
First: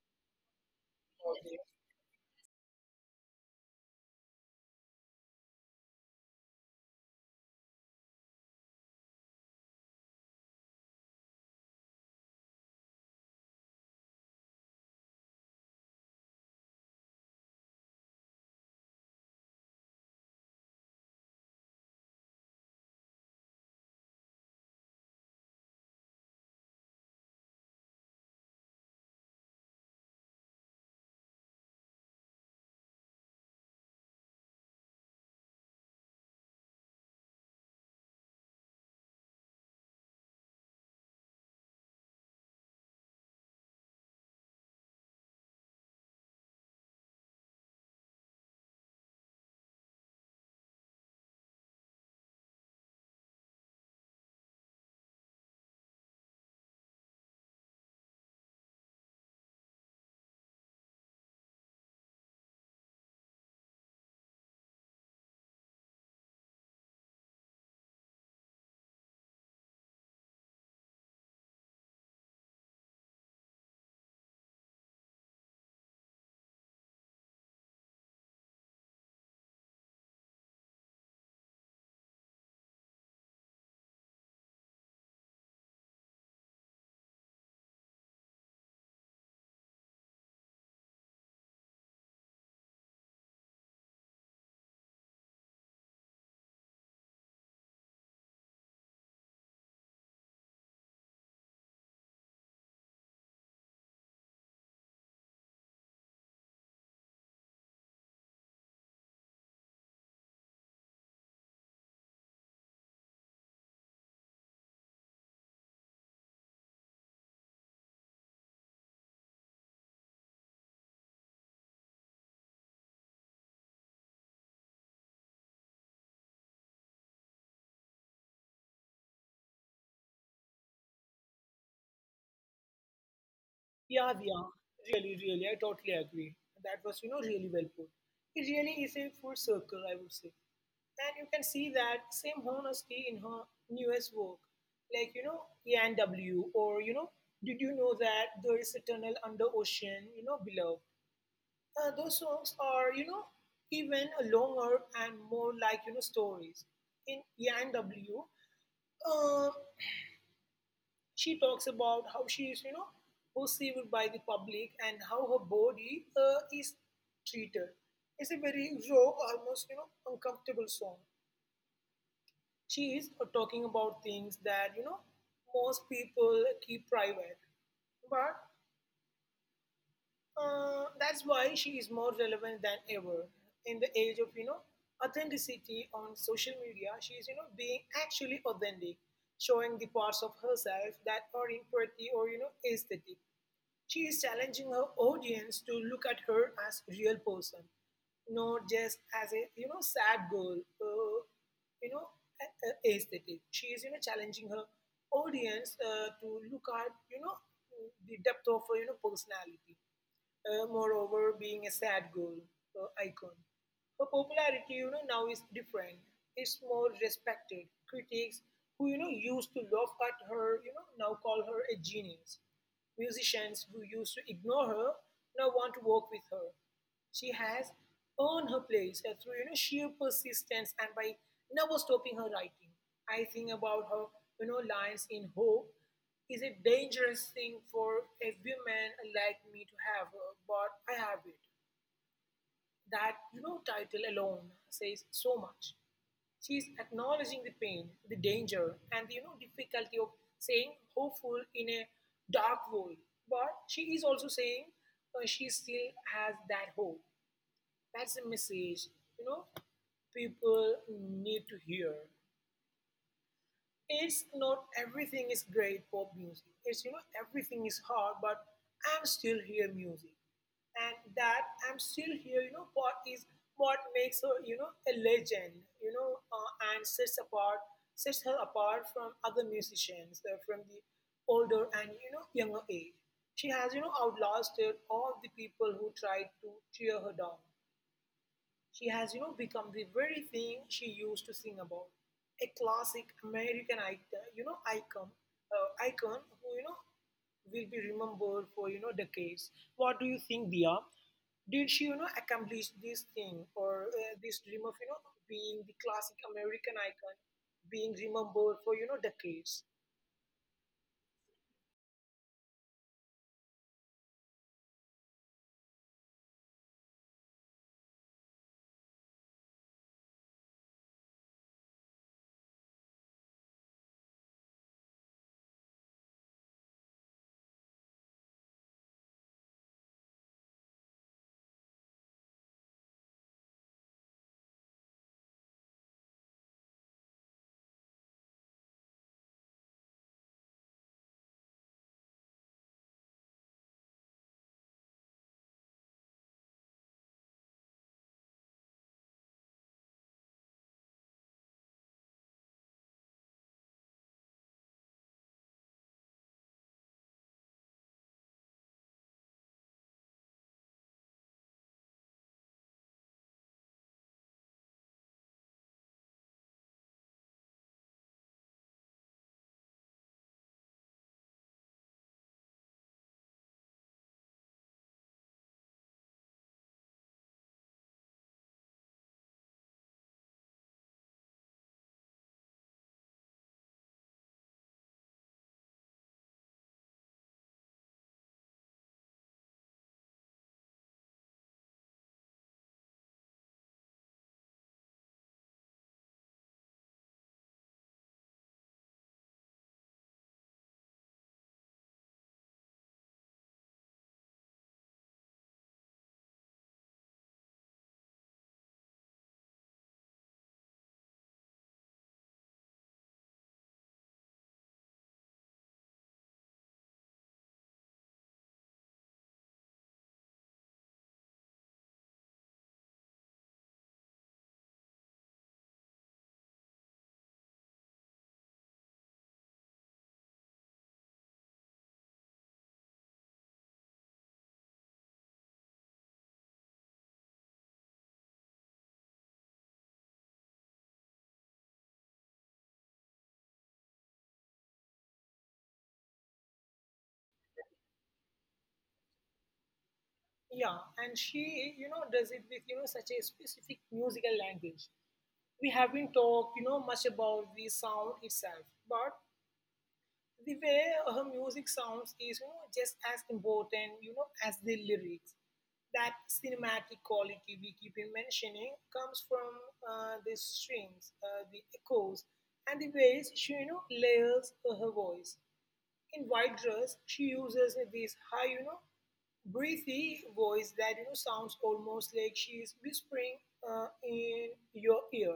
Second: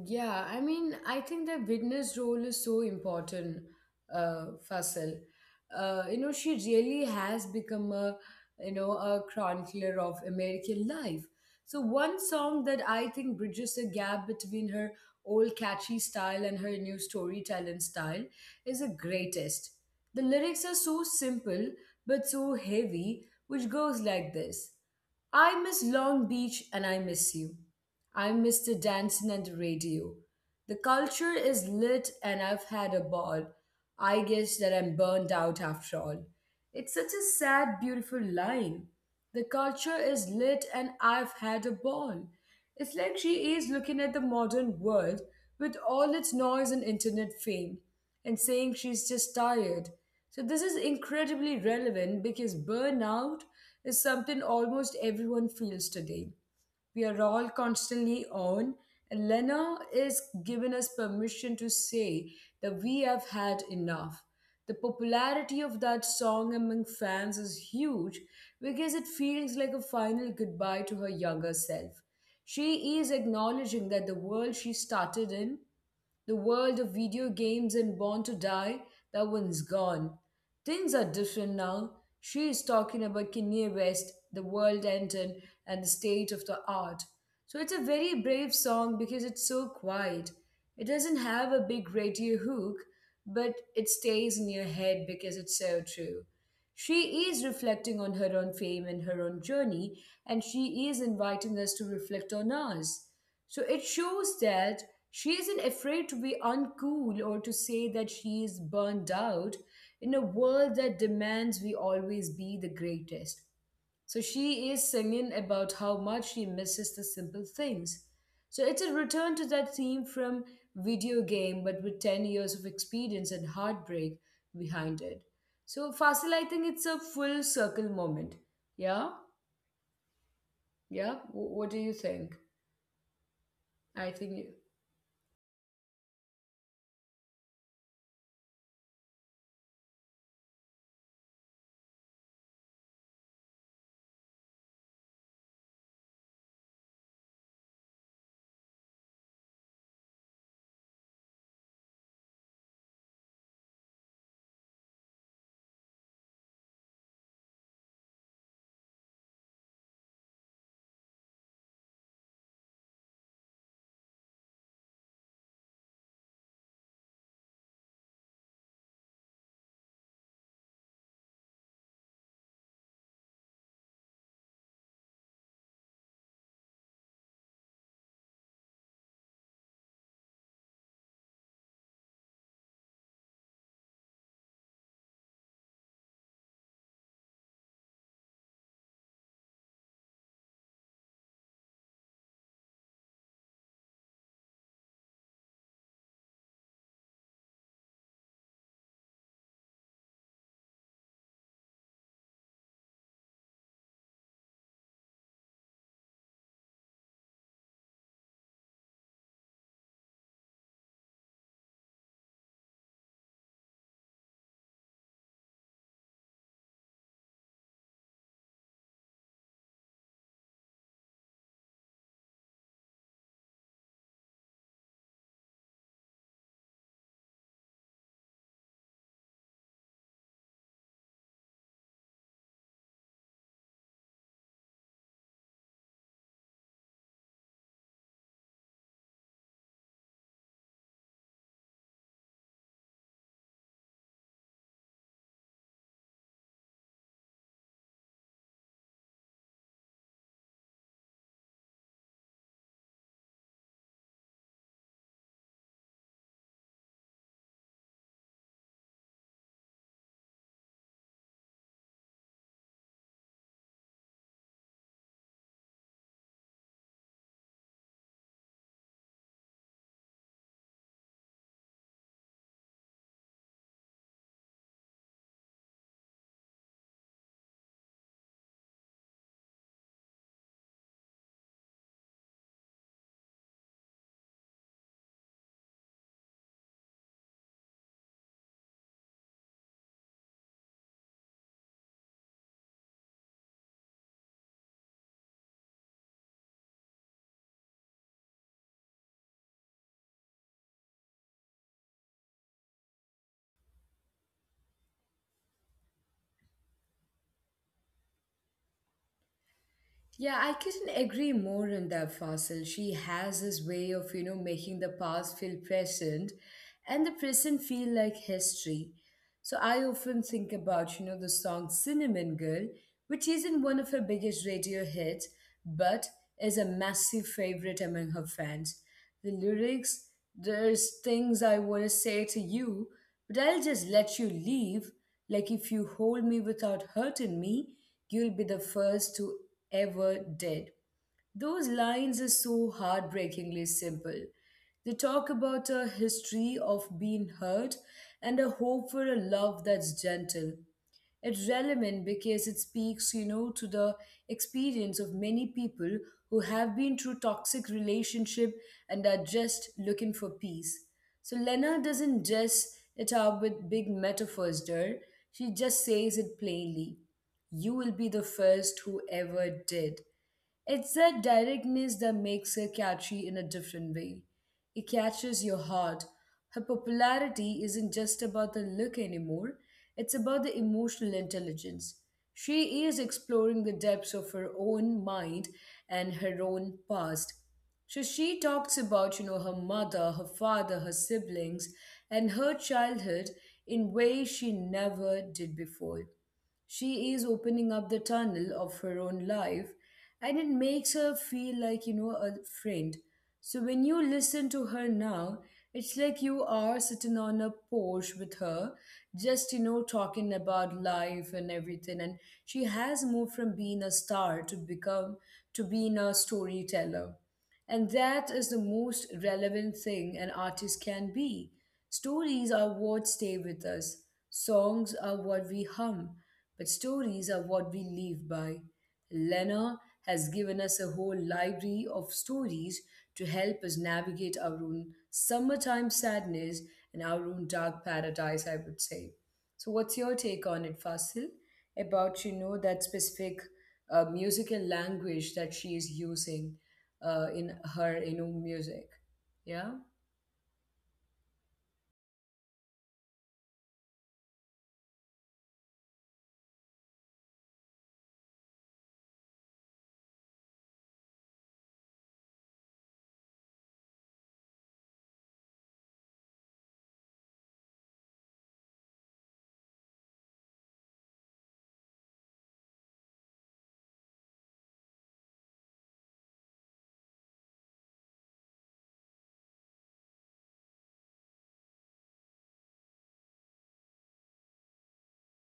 Speaker 1: Yeah, I mean, I think
Speaker 2: that.
Speaker 1: the witness role is so important, Fasil. You know, she really has become you know, a chronicler of American life. So one song that I think bridges the gap between her old catchy style and her new storytelling style is the greatest. The lyrics are so simple but so heavy, which goes like this. I miss Long Beach and I miss you. I'm Mr. Dancing at the Radio. The culture is lit and I've had a ball. I guess that I'm burned out after all. It's such a sad, beautiful line. The culture is lit and I've had a ball. It's like she is looking at the modern world with all its noise and internet fame and saying she's just tired. So, this is incredibly relevant because burnout is something almost everyone feels today. We are all constantly on. And Lena is given us permission to say that we have had enough. The popularity of that song among fans is huge because it feels like a final goodbye to her younger self. She is acknowledging that the world she started in, the world of video games and Born to Die, that one's gone. Things are different now. She is talking about Kanye West, the world ended, and the state of the art. So it's a very brave song because it's so quiet. It doesn't have a big radio hook, but it stays in your head because it's so true. She is reflecting on her own fame and her own journey, and she is inviting us to reflect on ours. So it shows that she isn't afraid to be uncool or to say that she is burned out in a world that demands we always be the greatest. So she is singing about how much she misses the simple things. So it's a return to that theme from video game, but with 10 years of experience and heartbreak behind it. So Fasil, I think it's a full circle moment. Yeah? What do you think?
Speaker 2: Yeah,
Speaker 1: I
Speaker 2: yeah,
Speaker 1: think.
Speaker 2: really, really, I totally agree. That was, really well put. It really is a full circle, I would say. And you can see that same honesty in her newest work, like, E and W. Or, Did You Know That There Is a Tunnel Under Ocean, Below. Those songs are, even longer and more like, stories. In E and ENW, she talks about how she is, perceived by the public and how her body is treated. It's a very raw, almost uncomfortable song. She is talking about things that most people keep private, but that's why she is more relevant than ever in the age of authenticity on social media. She is being actually authentic, showing the parts of herself that are in pretty or aesthetic. She is challenging her audience to look at her as a real person, not just as a sad girl, you know aesthetic. She is challenging her audience to look at the depth of her personality, moreover being a sad girl icon. Her popularity, now is different. It's more respected. Critics who, used to laugh at her, now call her a genius. Musicians who used to ignore her now want to work with her. She has earned her place through, sheer persistence and by never stopping her writing. I think about her, lines in Hope is a dangerous thing for a woman like me to have, but I have it. That title alone says so much. She's acknowledging the pain, the danger, and the difficulty of saying hopeful in a dark world. But she is also saying she still has that hope. That's a message you know people need to hear. It's not everything is great pop music. It's everything is hard, but I'm still here music, and that I'm still here. You know what is what makes her a legend. You know and sets her apart from other musicians from the older and younger age. She has outlasted all the people who tried to tear her down. She has, become the very thing she used to sing about. A classic American, icon who, will be remembered for, decades. What do you think, Dia? Did she, accomplish this thing or this dream of, being the classic American icon, being remembered for, decades?
Speaker 1: Yeah, I couldn't agree more on that, Fasil. She has this way of, you know, making the past feel present and the present feel like history. So I often think about, you know, the song Cinnamon Girl, which isn't one of her biggest radio hits, but is a massive favorite among her fans. The lyrics, there's things I want to say to you, but I'll just let you leave. Like if you hold me without hurting me, you'll be the first to ever did. Those lines are so heartbreakingly simple. They talk about a history of being hurt and a hope for a love that's gentle. It's relevant because it speaks, you know, to the experience of many people who have been through toxic relationship and are just looking for peace. So Lena doesn't dress it up with big metaphors there. She just says it plainly. You will be the first who ever did. It's that directness that makes her catchy in a different way. It catches your heart. Her popularity isn't just about the look anymore, it's about the emotional intelligence. She is exploring the depths of her own mind and her own past. So she talks about, you know, her mother, her father, her siblings, and her childhood in ways she never did before. She is opening up the tunnel of her own life, and it makes her feel like you know a friend. So when you listen to her now, it's like you are sitting on a porch with her, just you know talking about life and everything. And she has moved from being a star to become to being a storyteller, and that is the most relevant thing an artist can be. Stories are what stay with us, songs are what we hum, but stories are what we live by. Lena has given us a whole library of stories to help us navigate our own summertime sadness and our own dark paradise, I would say. So, what's your take on it, Fasil, about you know that specific musical language that she is using in her you know music? Yeah.
Speaker 2: Yeah, and she, does it with, such a specific musical language. We haven't talked, much about the sound itself, but the way her music sounds is just as important, as the lyrics. That cinematic quality we keep in mentioning comes from the strings, the echoes, and the ways she, layers her voice. In white dress, she uses this high, breathy voice that sounds almost like she is whispering in your ear.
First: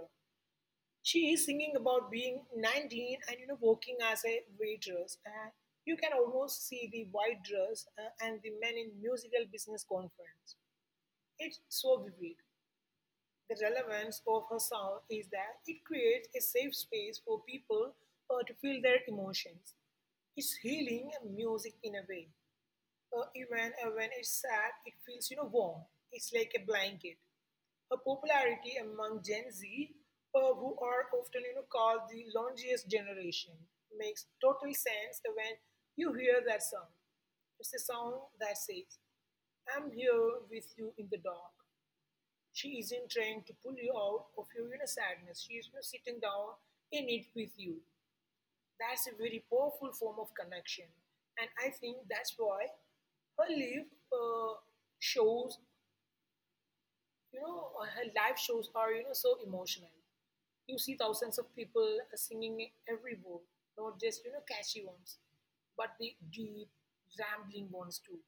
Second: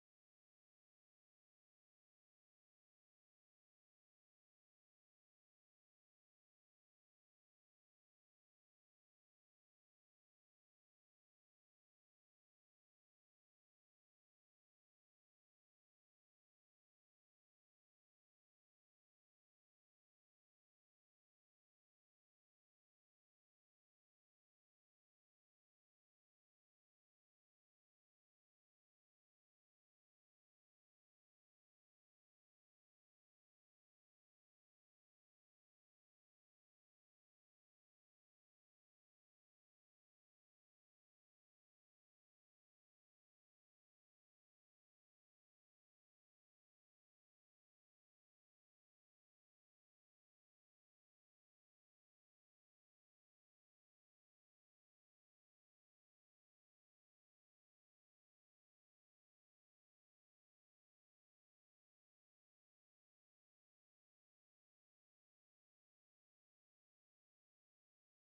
Speaker 2: She is singing about being 19 and working as a waitress, and you can almost see the white dress and the men in musical business conference. It's so vivid. The relevance of her sound is that it creates a safe space for people to feel their emotions. It's healing music in a way, even when it's sad, it feels warm. It's like a blanket. Her popularity among Gen Z, who are often called the loneliest generation, makes total sense when you hear that song. It's a song that says, "I'm here with you in the dark." She isn't trying to pull you out of your sadness. She is sitting down in it with you. That's a very powerful form of connection. And I think that's why her live uh, shows, her live shows are, so emotional. You see thousands of people singing every word, not just, catchy ones, but the deep, rambling ones too.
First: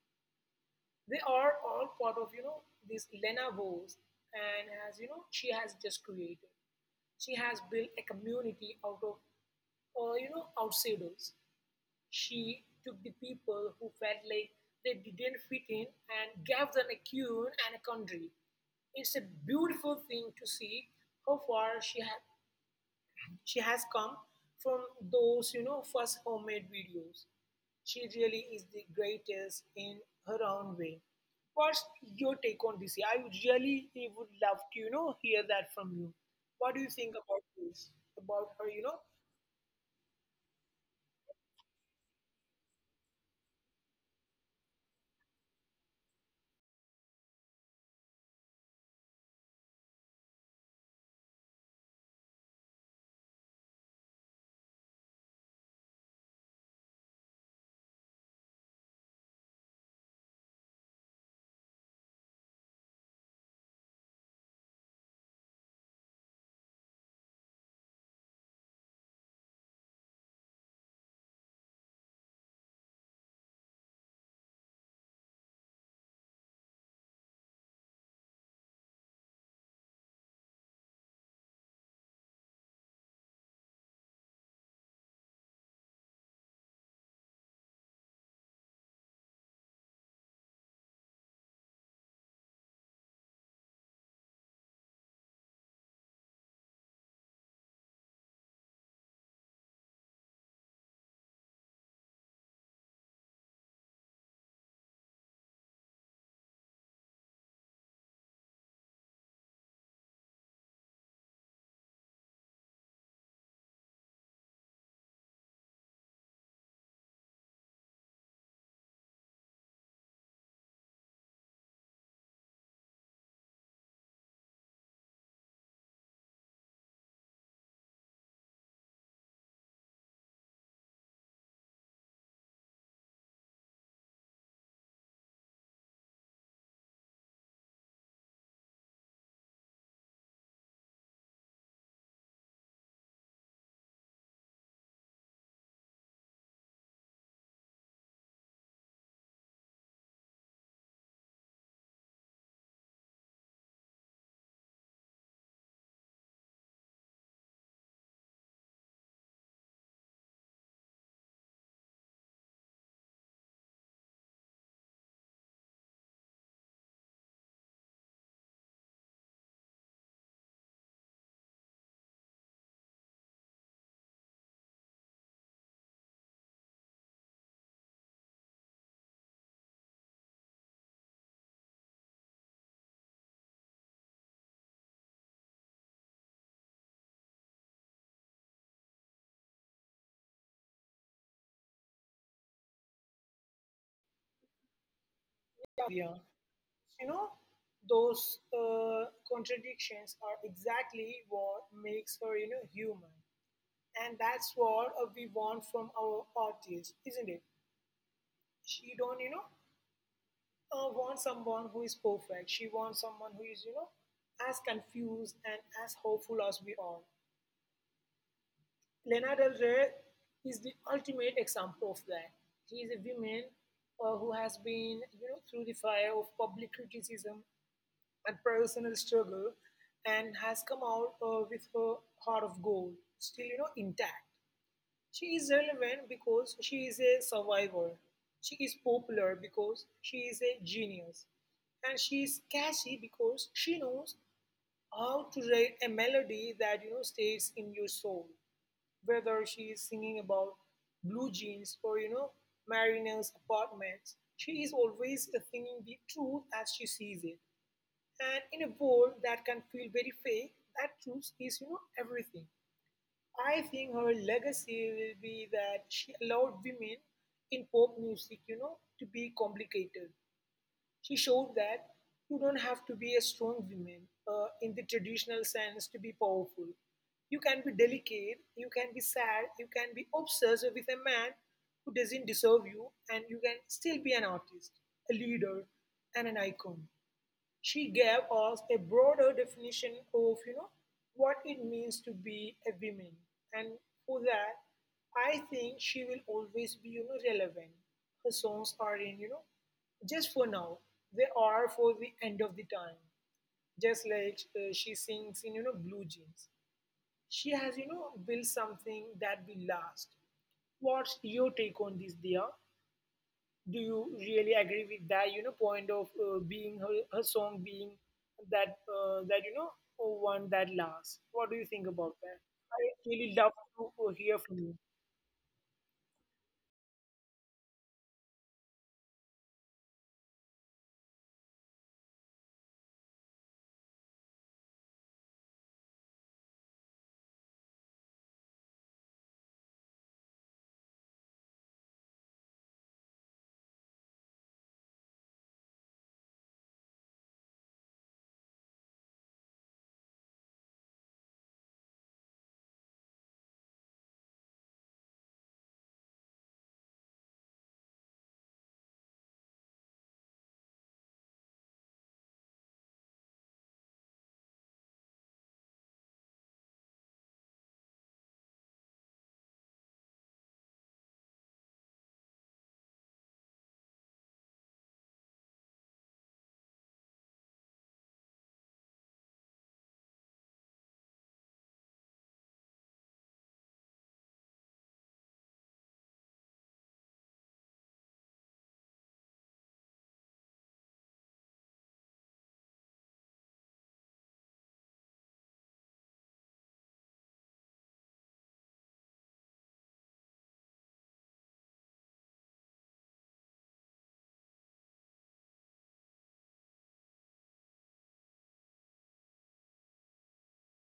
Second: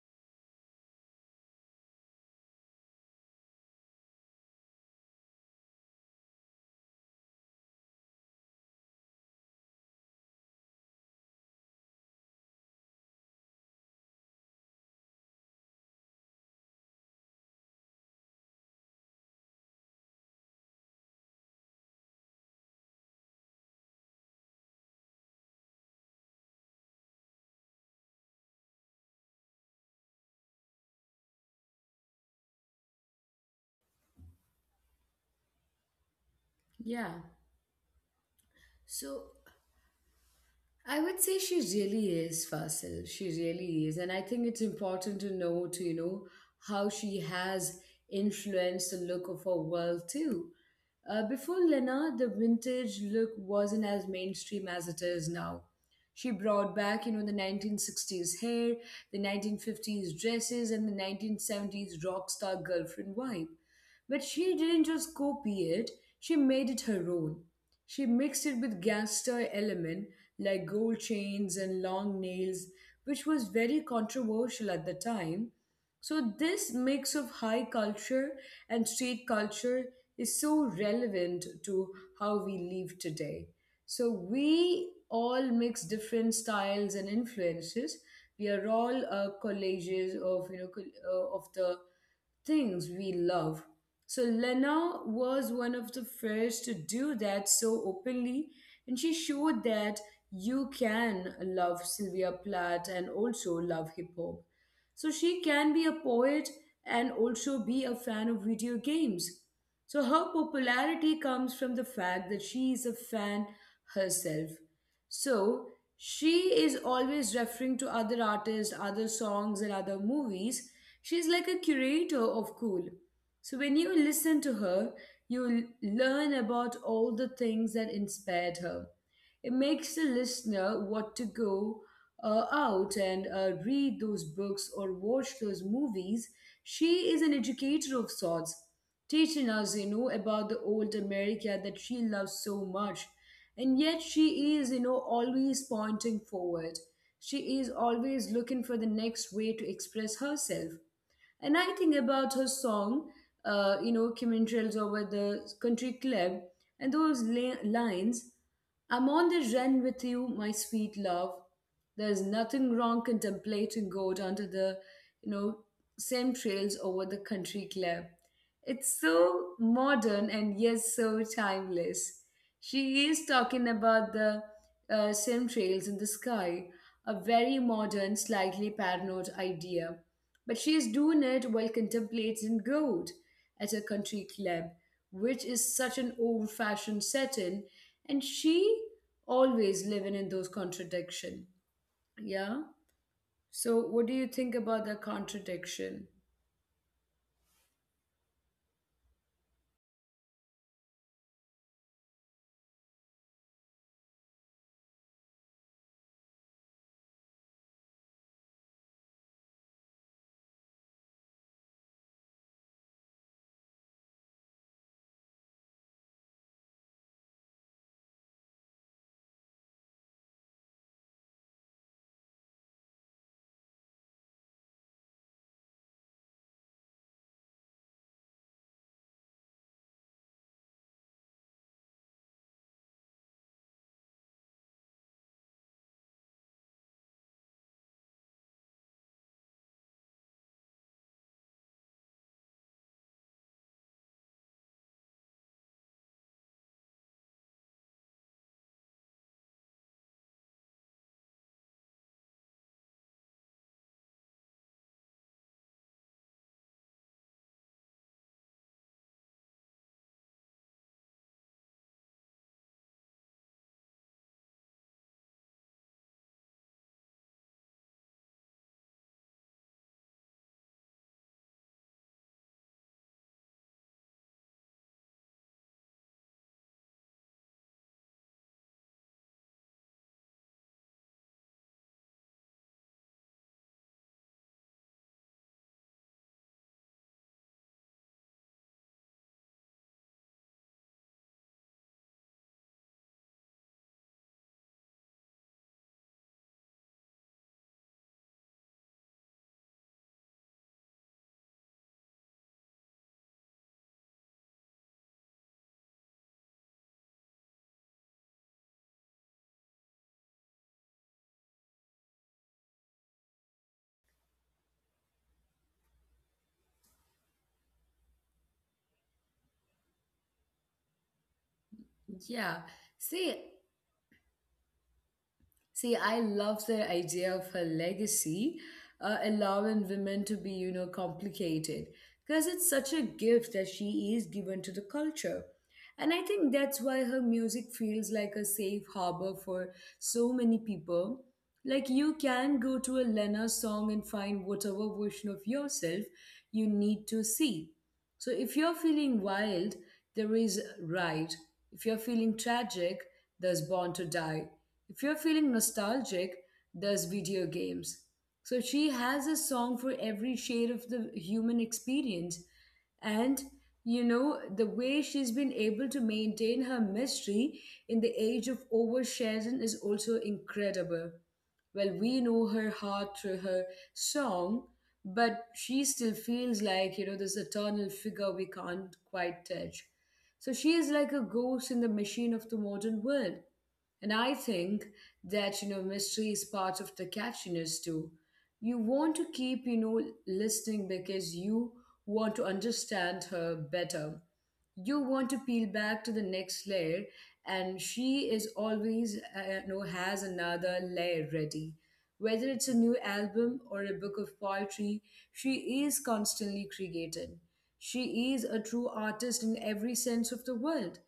Speaker 2: They are all part of, this Lena Vose and as, she has just created. She has built a community out of, outsiders. She took the people who felt like they didn't fit in and gave them a tune and a country. It's a beautiful thing to see how far she has come from those, first homemade videos. She really is the greatest in her own way. What's your take on this? I would love to, hear that from you. What do you
Speaker 1: Yeah.
Speaker 2: think about this? About her, you know,
Speaker 1: So I would say she really is, Fasil. She really is. And I think it's important to note, you know, how she has influenced the look of her world too. Before Lena, the vintage look wasn't as mainstream as it is now. She brought back, you know, the 1960s hair, the 1950s dresses, and the 1970s rock star girlfriend vibe. But she didn't just copy it, she made it her own. She mixed it with gangster element like gold chains and long nails, which was very controversial at the time. So this mix of high culture and street culture is so relevant to how we live today. So we all mix different styles and influences. We are all collages of you know col- of the things we love. So Lena was one of the first to do that so openly, and she showed that you can love Sylvia Plath and also love hip hop. So she can be a poet and also be a fan of video games. So her popularity comes from the fact that she is a fan herself. So she is always referring to other artists, other songs, and other movies. She's like a curator of cool. So when you listen to her, learn about all the things that inspired her. It makes the listener want to go out and read those books or watch those movies. She is an educator of sorts, teaching us, you know, about the old America that she loves so much. And yet she is, you know, always pointing forward. She is always looking for the next way to express herself. And I think about her song, you know, Kim Trails over the country club, and lines. I'm on the run with you, my sweet love. There's nothing wrong contemplating God under the, you know, same trails over the country club. It's so modern and yes, so timeless. She is talking about the same trails in the sky, a very modern, slightly paranoid idea. But she is doing it while contemplating gold at a country club, which is such an old fashioned setting, and she always living in those contradiction. Yeah. So what do you think about the contradiction?
Speaker 2: career? You know, those contradictions are exactly what makes her , you know, human, and that's what we want from our artists, isn't it? She don't you know Want someone who is perfect? She wants someone who is, you know, as confused and as hopeful as we are. Lena Del Rey is the ultimate example of that. She is a woman who has been, you know, through the fire of public criticism, that personal struggle, and has come out with her heart of gold still, you know, intact. She is relevant because she is a survivor. She is popular because she is a genius. And she is catchy because she knows how to write a melody that, you know, stays in your soul. Whether she is singing about blue jeans or, you know, Mariner's apartments, she is always thinking the truth as she sees it. And in a world that can feel very fake, that truth is, you know, everything. I think her legacy will be that she allowed women in pop music, you know, to be complicated. She showed that you don't have to be a strong woman in the traditional sense to be powerful. You can be delicate, you can be sad, you can be obsessed with a man who doesn't deserve you, and you can still be an artist, a leader, and an icon. She gave us a broader definition of, you know, what it means to be a woman. And for that, I think she will always be, you know, relevant. Her songs are in, you know, just for now. They are for the end of the time. Just like she sings in, you know, blue jeans. She has, you know, built something that will last. What's your take on this, Dia? Do you really agree with that, you know, point of being her, her song being that you know, one that lasts? What do you think about that?
Speaker 1: Yeah.
Speaker 2: I
Speaker 1: See,
Speaker 2: really love to hear from you.
Speaker 1: See, I love the idea of her legacy, allowing women to be, you know, complicated, because it's such a gift that she is given to the culture. And I think that's why her music feels like a safe harbor for so many people. Like, you can go to a Lena song and find whatever version of yourself you need to see. So if you're feeling wild, there is ride. If you're feeling tragic, there's born to die. If you're feeling nostalgic, there's video games. So she has a song for every shade of the human experience. And you know, the way she's been able to maintain her mystery in the age of oversharing is also incredible. Well, we know her heart through her song, but she still feels like you know this eternal figure we can't quite touch. So she is like a ghost in the machine of the modern world. And I think that you know mystery is part of the catchiness too. You want to keep listening because you want to understand her better. You want to peel back to the next layer, and she is always you know has another layer ready, whether it's a new album or a book of poetry. She is constantly creating. She is a true artist in every sense of the word.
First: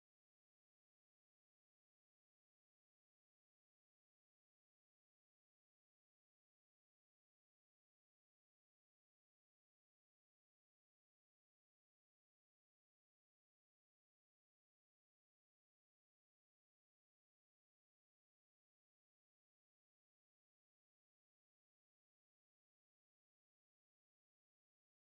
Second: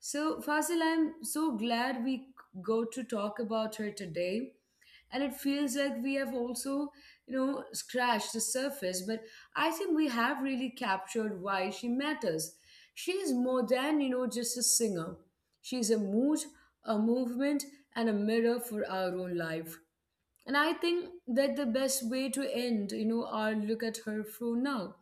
Speaker 1: So, Fazil, I'm so glad we go to talk about her today. And it feels like we have also, you know, scratched the surface, but I think we have really captured why she matters. She is more than, you know, just a singer. She is a mood, a movement, and a mirror for our own life. And I think that the best way to end, you know, our look at her from now,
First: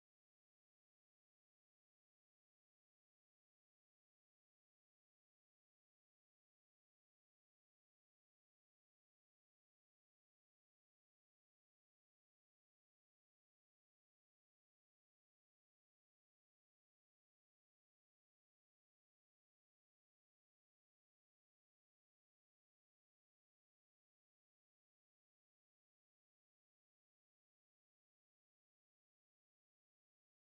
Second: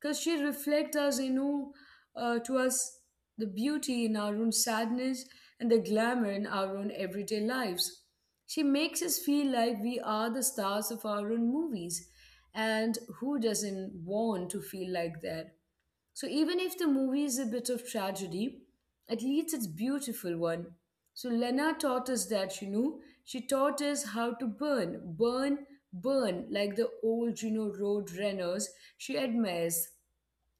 Speaker 1: because she reflects us, you know, to us the beauty in our own sadness and the glamour in our own everyday lives. She makes us feel like we are the stars of our own movies, and who doesn't want to feel like that? So even if the movie is a bit of tragedy, at least it's beautiful one. So Lena taught us that, you know, she taught us how to burn, burn, burn, like the old, you know, road runners she admires.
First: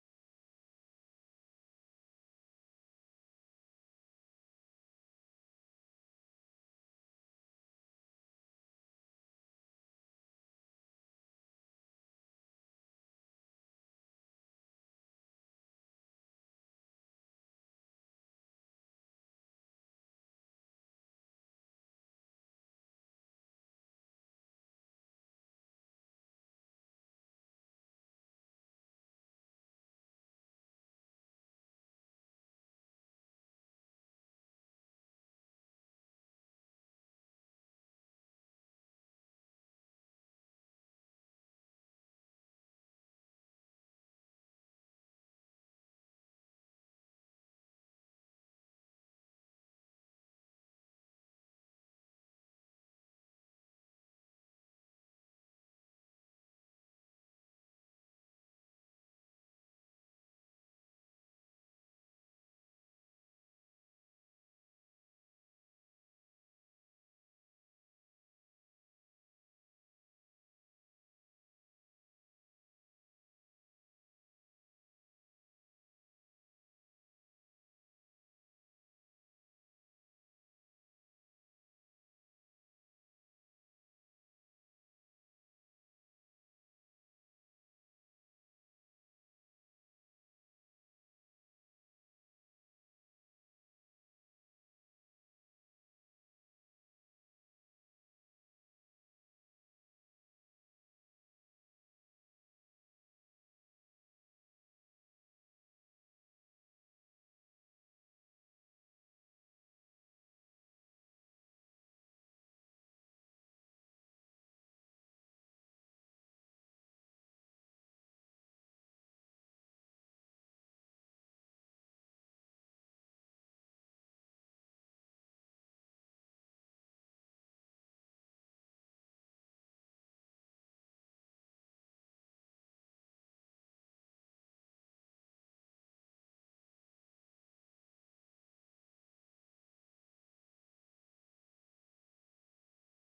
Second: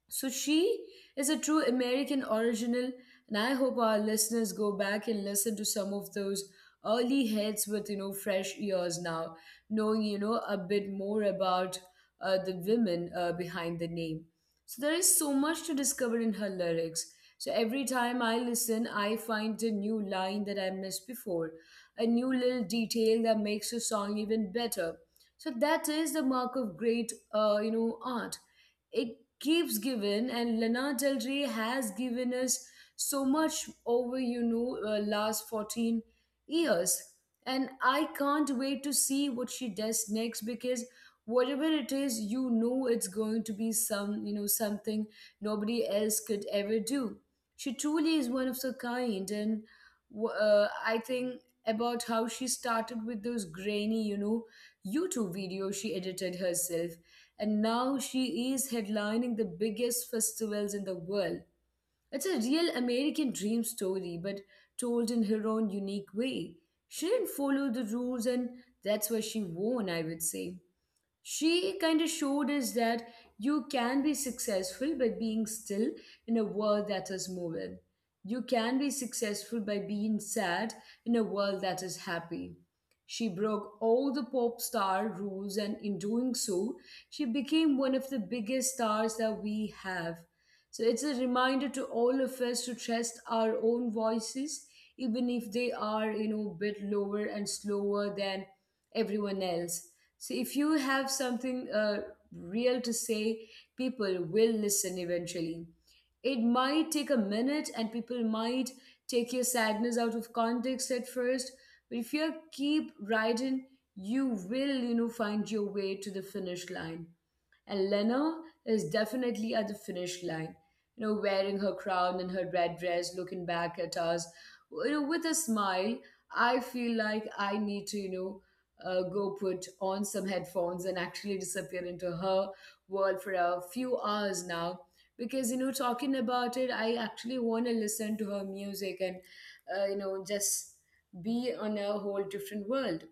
Speaker 1: So she is a true American original, and I hope our listeners go back and listen to some of those early hits with you know fresh ears now, knowing you know a bit more about the women behind the name. So there is so much to discover in her lyrics. So every time I listen, I find a new line that I missed before, a new little detail that makes a song even better. So that is the mark of great, you know, art. It keeps giving, and Lana Del Rey has given us so much over you know last 14 years. And I can't wait to see what she does next because whatever it is you know it's going to be some something nobody else could ever do. She truly is one of the kind. And I think about how she started with those grainy you know YouTube videos she edited herself, and now she is headlining the biggest festivals in the world. It's a real American dream story, but told in her own unique way. She didn't follow the rules, and that's why she won. I would say she kind of showed us that you can be successful by being still in a world that is moving. You can be successful by being sad in a world that is happy. She broke all the pop star rules, and in doing so, she became one of the biggest stars that we have. So it's a reminder to all of us to trust our own voices, even if they are, you know, a bit lower and slower than everyone else. So if you have something real to say, people will listen eventually. It might take a minute and people might take your sadness out of context at first, but if you keep riding, you will, you know, find your way to the finish line. And Lena is definitely at the finish line, you know, wearing her crown and her red dress, looking back at us, you know, with a smile. I feel like I need to, you know, go put on some headphones and actually disappear into her world for a few hours now. Because, you know, talking about it, I actually want to listen to her music and, you know, just be on a whole different world.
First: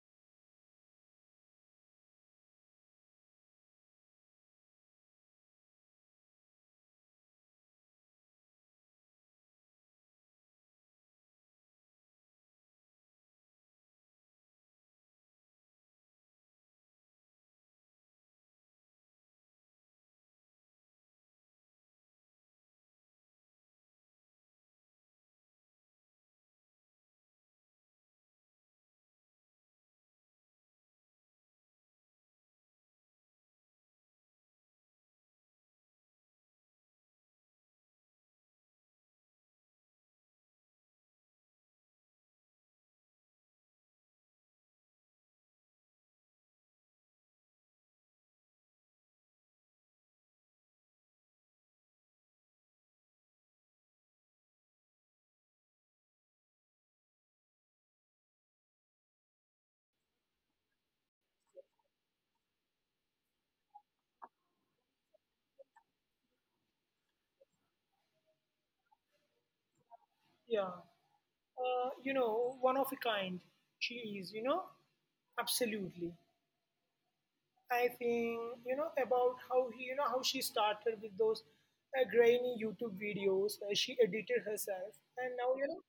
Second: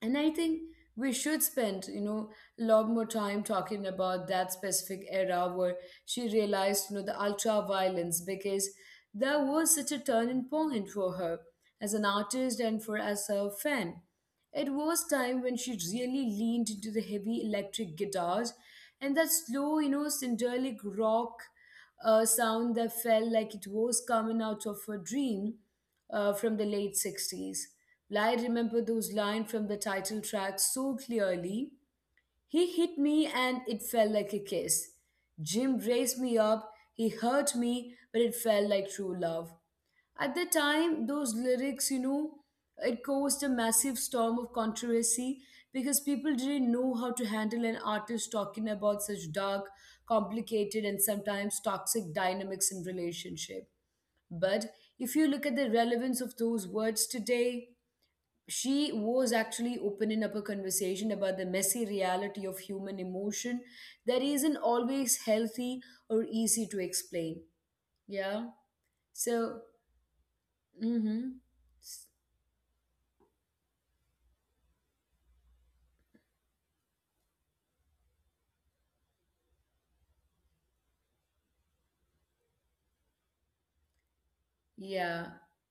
Speaker 1: And I think we should spend you know a lot more time talking about that specific era where she realized you know the ultra violence, because that was such a turning point for her as an artist and for as a fan. It was time when she really leaned into the heavy electric guitars and that slow you know syntelic rock sound that felt like it was coming out of a dream from the late 60s. I remember those lines from the title track so clearly. He hit me and it felt like a kiss. Jim raised me up, he hurt me, but it felt like true love. At the time, those lyrics, you know, it caused a massive storm of controversy because people didn't know how to handle an artist talking about such dark, complicated, and sometimes toxic dynamics in relationship. But if you look at the relevance of those words today, she was actually opening up a conversation about the messy reality of human emotion that isn't always healthy or easy to explain. Yeah. So,
Speaker 2: Yeah,
Speaker 1: mm-hmm.
Speaker 2: you know, one of a kind she is, you know, absolutely. I think, you know, about how he you know how she started with those grainy YouTube videos she edited herself, and
Speaker 1: Yeah,
Speaker 2: now, you know,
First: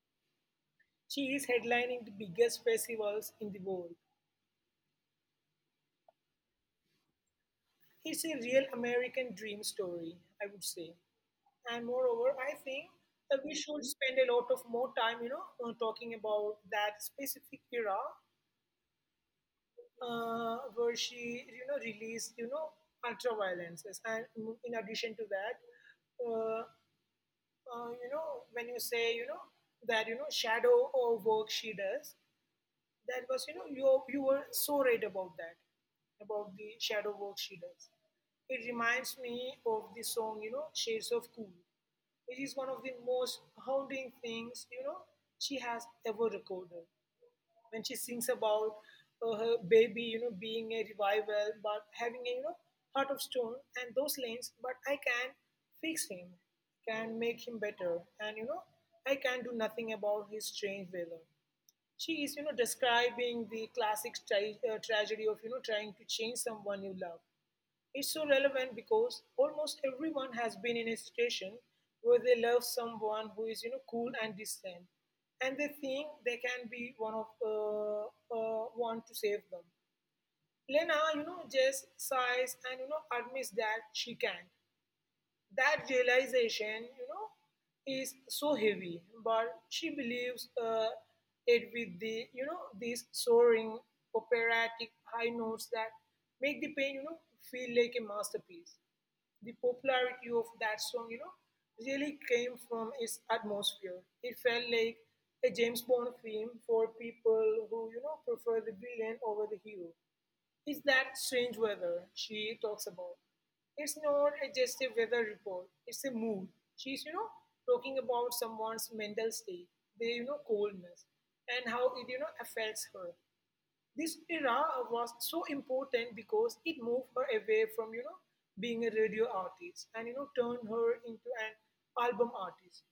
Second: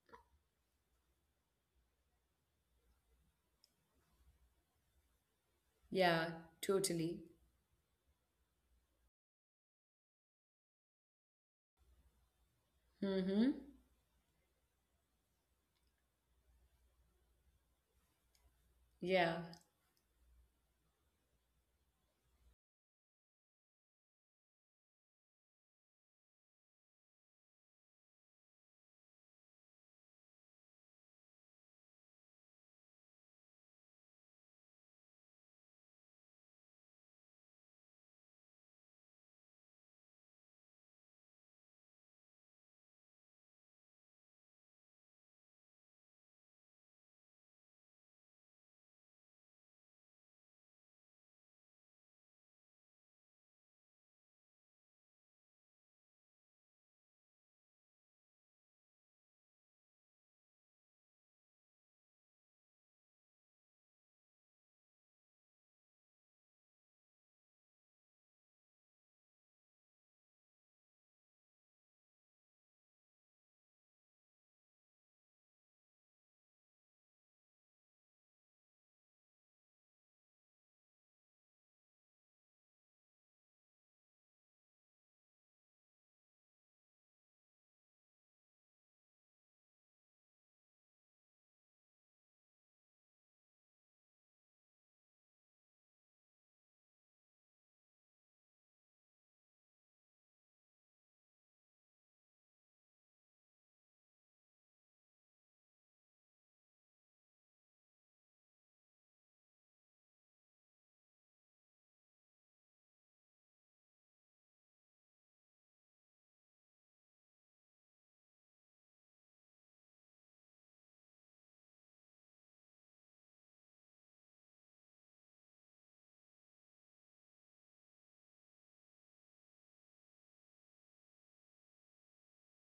Speaker 2: she is headlining the biggest festivals in the world.
Speaker 1: yeah, totally.
Speaker 2: It's a real American dream story, I would say. And moreover, I think that we
Speaker 1: Mm-hmm.
Speaker 2: should spend a lot of more time, you know, talking about that specific era
Speaker 1: Yeah.
Speaker 2: where she, you know, released, you know, ultra violences. And in addition to that, uh, you know, when you say, you know, that, you know, shadow or work she does, that was, you were so right about that, about the shadow work she does. It reminds me of the song, you know, Shades of Cool, which is one of the most haunting things, you know, she has ever recorded. When she sings about her baby, you know, being a revival, but having a, you know, heart of stone, and those lanes, but I can fix him, can make him better, and, you know, I can do nothing about his strange weather, she is, you know, describing the classic tragedy of, you know, trying to change someone you love. It's so relevant because almost everyone has been in a situation where they love someone who is, you know, cool and distant, and they think they can be one of one to save them. Lena, you know, just sighs and, you know, admits that she can't. That realization, you know, is so heavy, but she believes it with the, you know, these soaring operatic high notes that make the pain, you know, feel like a masterpiece. The popularity of that song, you know, really came from its atmosphere. It felt like a James Bond film for people who, you know, prefer the villain over the hero. It's that strange weather she talks about. It's not a just a weather report, it's a mood. She's, you know, talking about someone's mental state, their, you know, coldness, and how it, you know, affects her. This era was so important because it moved her away from, you know, being a radio artist and, you know, turned her into an album artist.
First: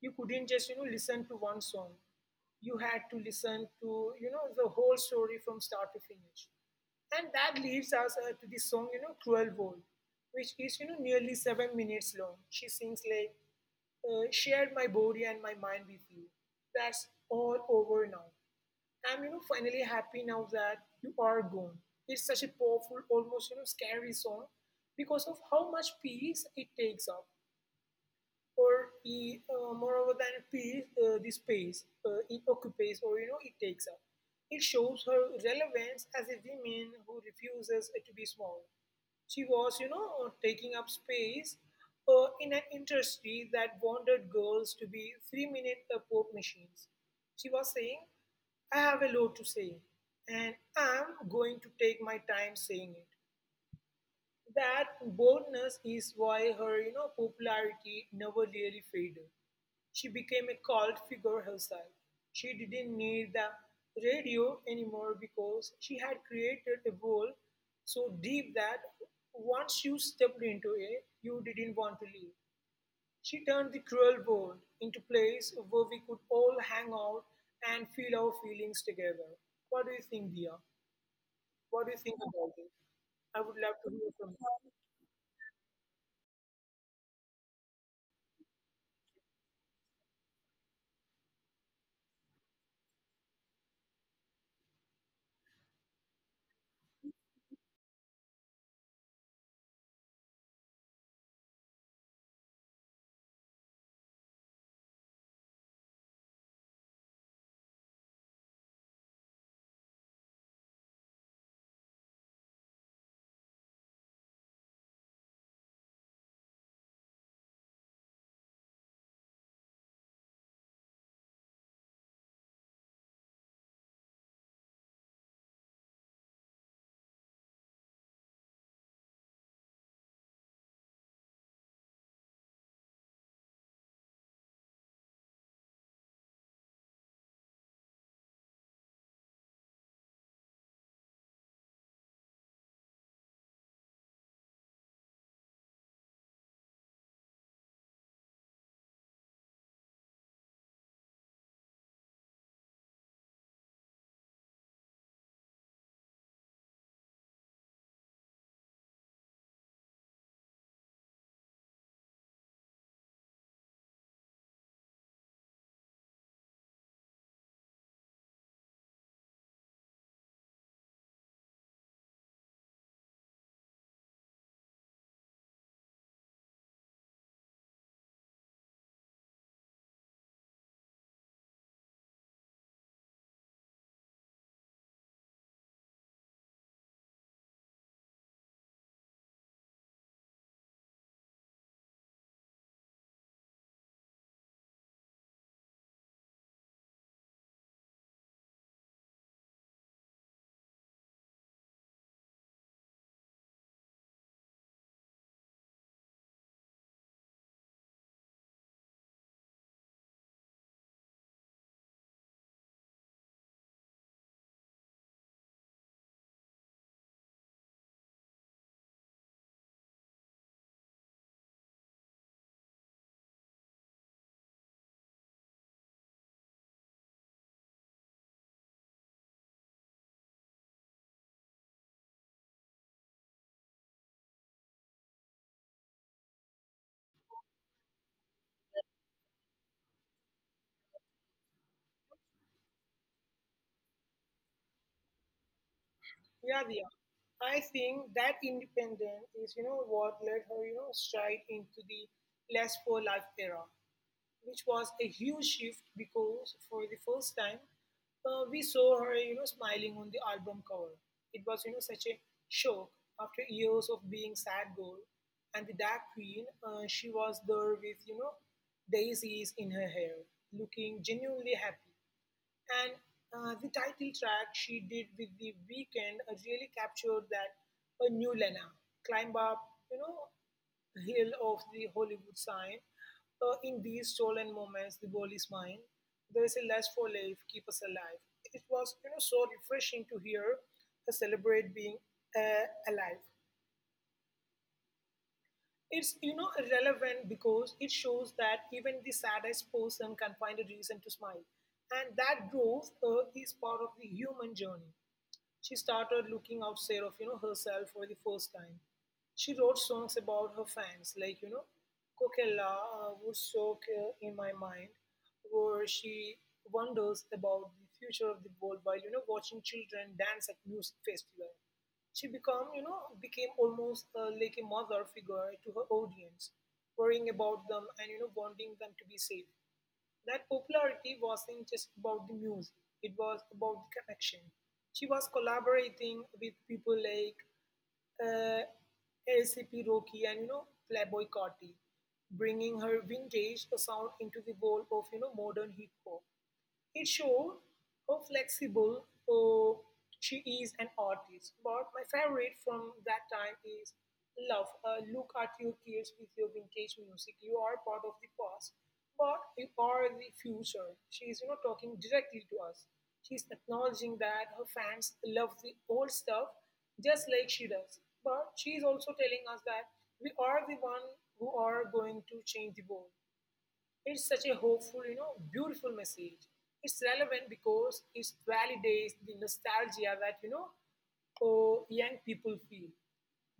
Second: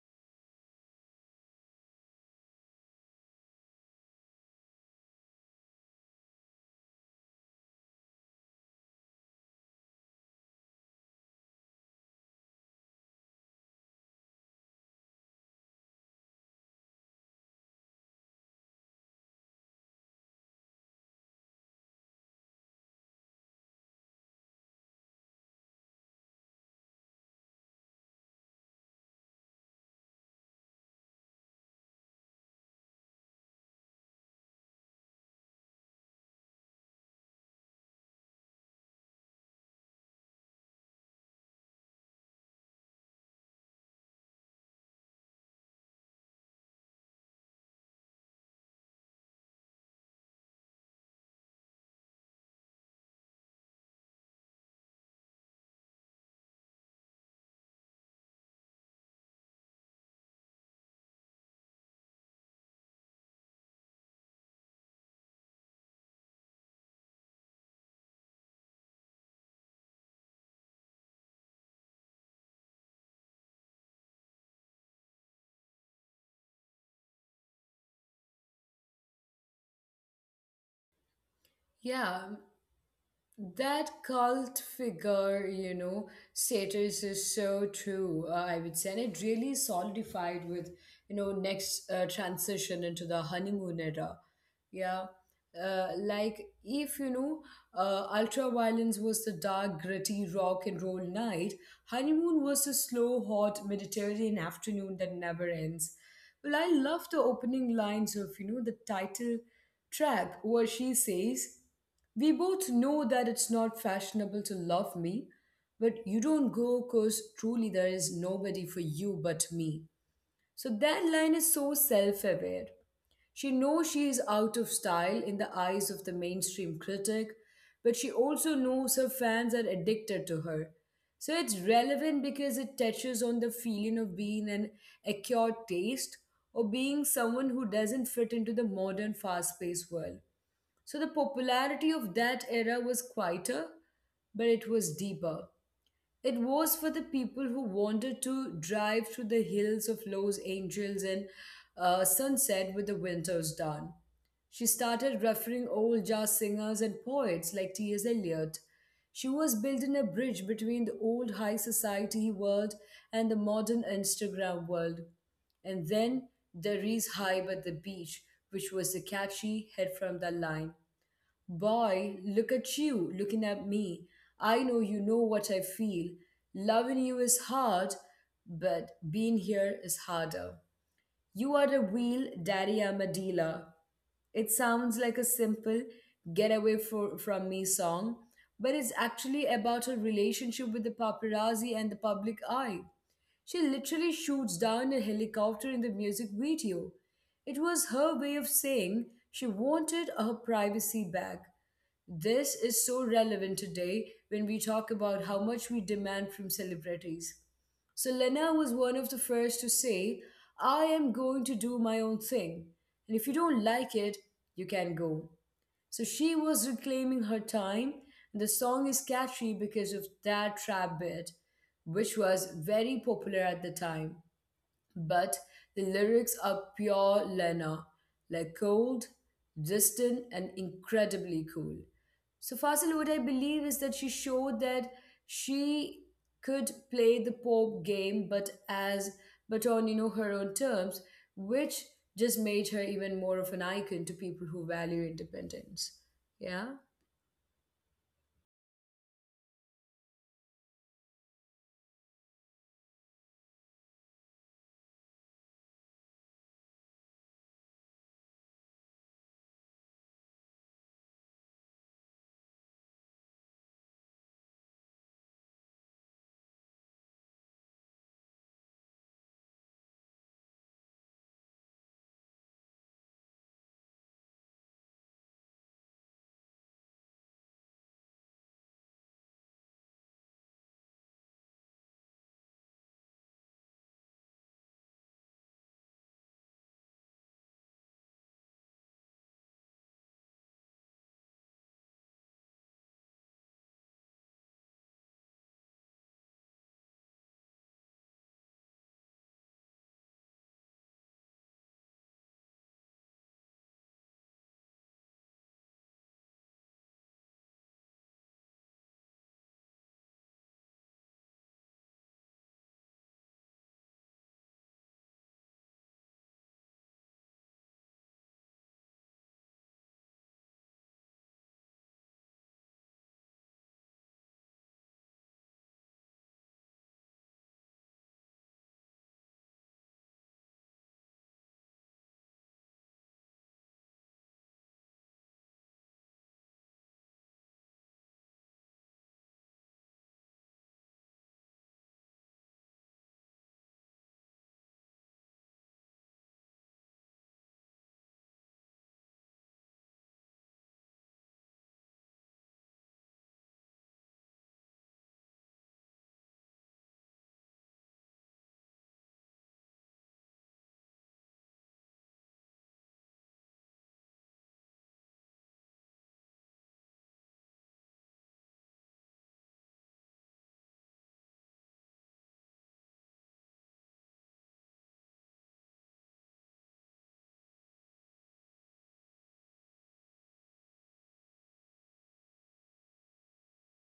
Speaker 2: You couldn't just, you know, listen to one song. You had to listen to, you know, the whole story from start to finish. And that leads us to the song, you know, Cruel World, which is, you know, nearly 7 minutes long. She sings like, shared my body and my mind with you. That's all over now. I'm, you know, finally happy now that you are gone. It's such a powerful, almost, you know, scary song because of how much peace it takes up, or moreover than peace, the space it occupies, or, you know, it takes up. It shows her relevance as a woman who refuses to be small. She was, you know, taking up space in an industry that wanted girls to be 3-minute pop machines. She was saying, I have a lot to say, and I'm going to take my time saying it. That boldness is why her, you know, popularity never really faded. She became a cult figure herself. She didn't need the radio anymore because she had created a world so deep that once you stepped into it, you didn't want to leave. She turned the cruel world into a place where we could all hang out and feel our feelings together. What do you think, Dia? What do you think
Speaker 1: Yeah.
Speaker 2: about it? I would love to
Speaker 1: That
Speaker 2: hear from
Speaker 1: cult
Speaker 2: you.
Speaker 1: figure, you know, status is so true, I would say. And it really solidified with, you know, next transition into the honeymoon era. Yeah. Like, if, you know, ultraviolence was the dark, gritty rock and roll night, honeymoon was the slow, hot Mediterranean afternoon that never ends. Well, I love the opening lines of, you know, the title track where she says, we both know that it's not fashionable to love me, but you don't go because truly there is nobody for you but me. So that line is so self aware. She knows she is out of style in the eyes of the mainstream critic, but she also knows her fans are addicted to her. So it's relevant because it touches on the feeling of being an acquired taste or being someone who doesn't fit into the modern fast paced world. So the popularity of that era was quieter, but it was deeper. It was for the people who wanted to drive through the hills of Los Angeles and sunset with the winter's done. She started referring old jazz singers and poets like T.S. Eliot. She was building a bridge between the old high society world and the modern Instagram world. And then there is Hype at the Beach, which was the catchy head from the line. Boy, look at you looking at me. I know you know what I feel. Loving you is hard, but being here is harder. You are a wheel, daddy, I'm a dealer. It sounds like a simple get away for, from me song, but it's actually about her relationship with the paparazzi and the public eye. She literally shoots down a helicopter in the music video. It was her way of saying she wanted her privacy back. This is so relevant today when we talk about how much we demand from celebrities. So Lena was one of the first to say, I am going to do my own thing. And if you don't like it, you can go. So she was reclaiming her time, and the song is catchy because of that trap bit, which was very popular at the time, but the lyrics are pure Lena, like cold, distant, and incredibly cool. So, Fasil, what I believe is that she showed that she could play the pop game, but on you know her own terms, which just made her even more of an icon to people who value independence. Yeah.
Speaker 2: Yeah, Diya. I think that independence is, you know, what led her, you know, stride into the less poor life era, which was a huge shift because for the first time, we saw her, you know, smiling on the album cover. It was, you know, such a shock after years of being sad girl. And the Dark Queen, she was there with, you know, daisies in her hair, looking genuinely happy. And the title track she did with The Weeknd really captured that. A new Lena climb up, you know, hill of the Hollywood sign. In these stolen moments, the ball is mine. There is a lust for life, keep us alive. It was, you know, so refreshing to hear her celebrate being alive. It's, you know, relevant because it shows that even the saddest person can find a reason to smile, and that growth is part of the human journey. She started looking outside of, you know, herself for the first time. She wrote songs about her fans, like, you know, Coquella would soak in my mind, where she wonders about the future of the world while, you know, watching children dance at music festival. She become you know became almost like a mother figure to her audience, worrying about them and, you know, wanting them to be safe. That popularity wasn't just about the music, it was about the connection. She was collaborating with people like uh, ACP Rocky and, you know, Playboy Carti, bringing her vintage sound into the world of, you know, modern hip hop. It showed how flexible, oh, she is an artist. But my favorite from that time is Love. Look at your kids with your vintage music. You are part of the past, but you are the future. She is, you know, talking directly to us. She's acknowledging that her fans love the old stuff just like she does. But she is also telling us that we are the one who are going to change the world. It's such a hopeful, you know, beautiful message. It's relevant because it validates the nostalgia that, you know, oh, young people feel.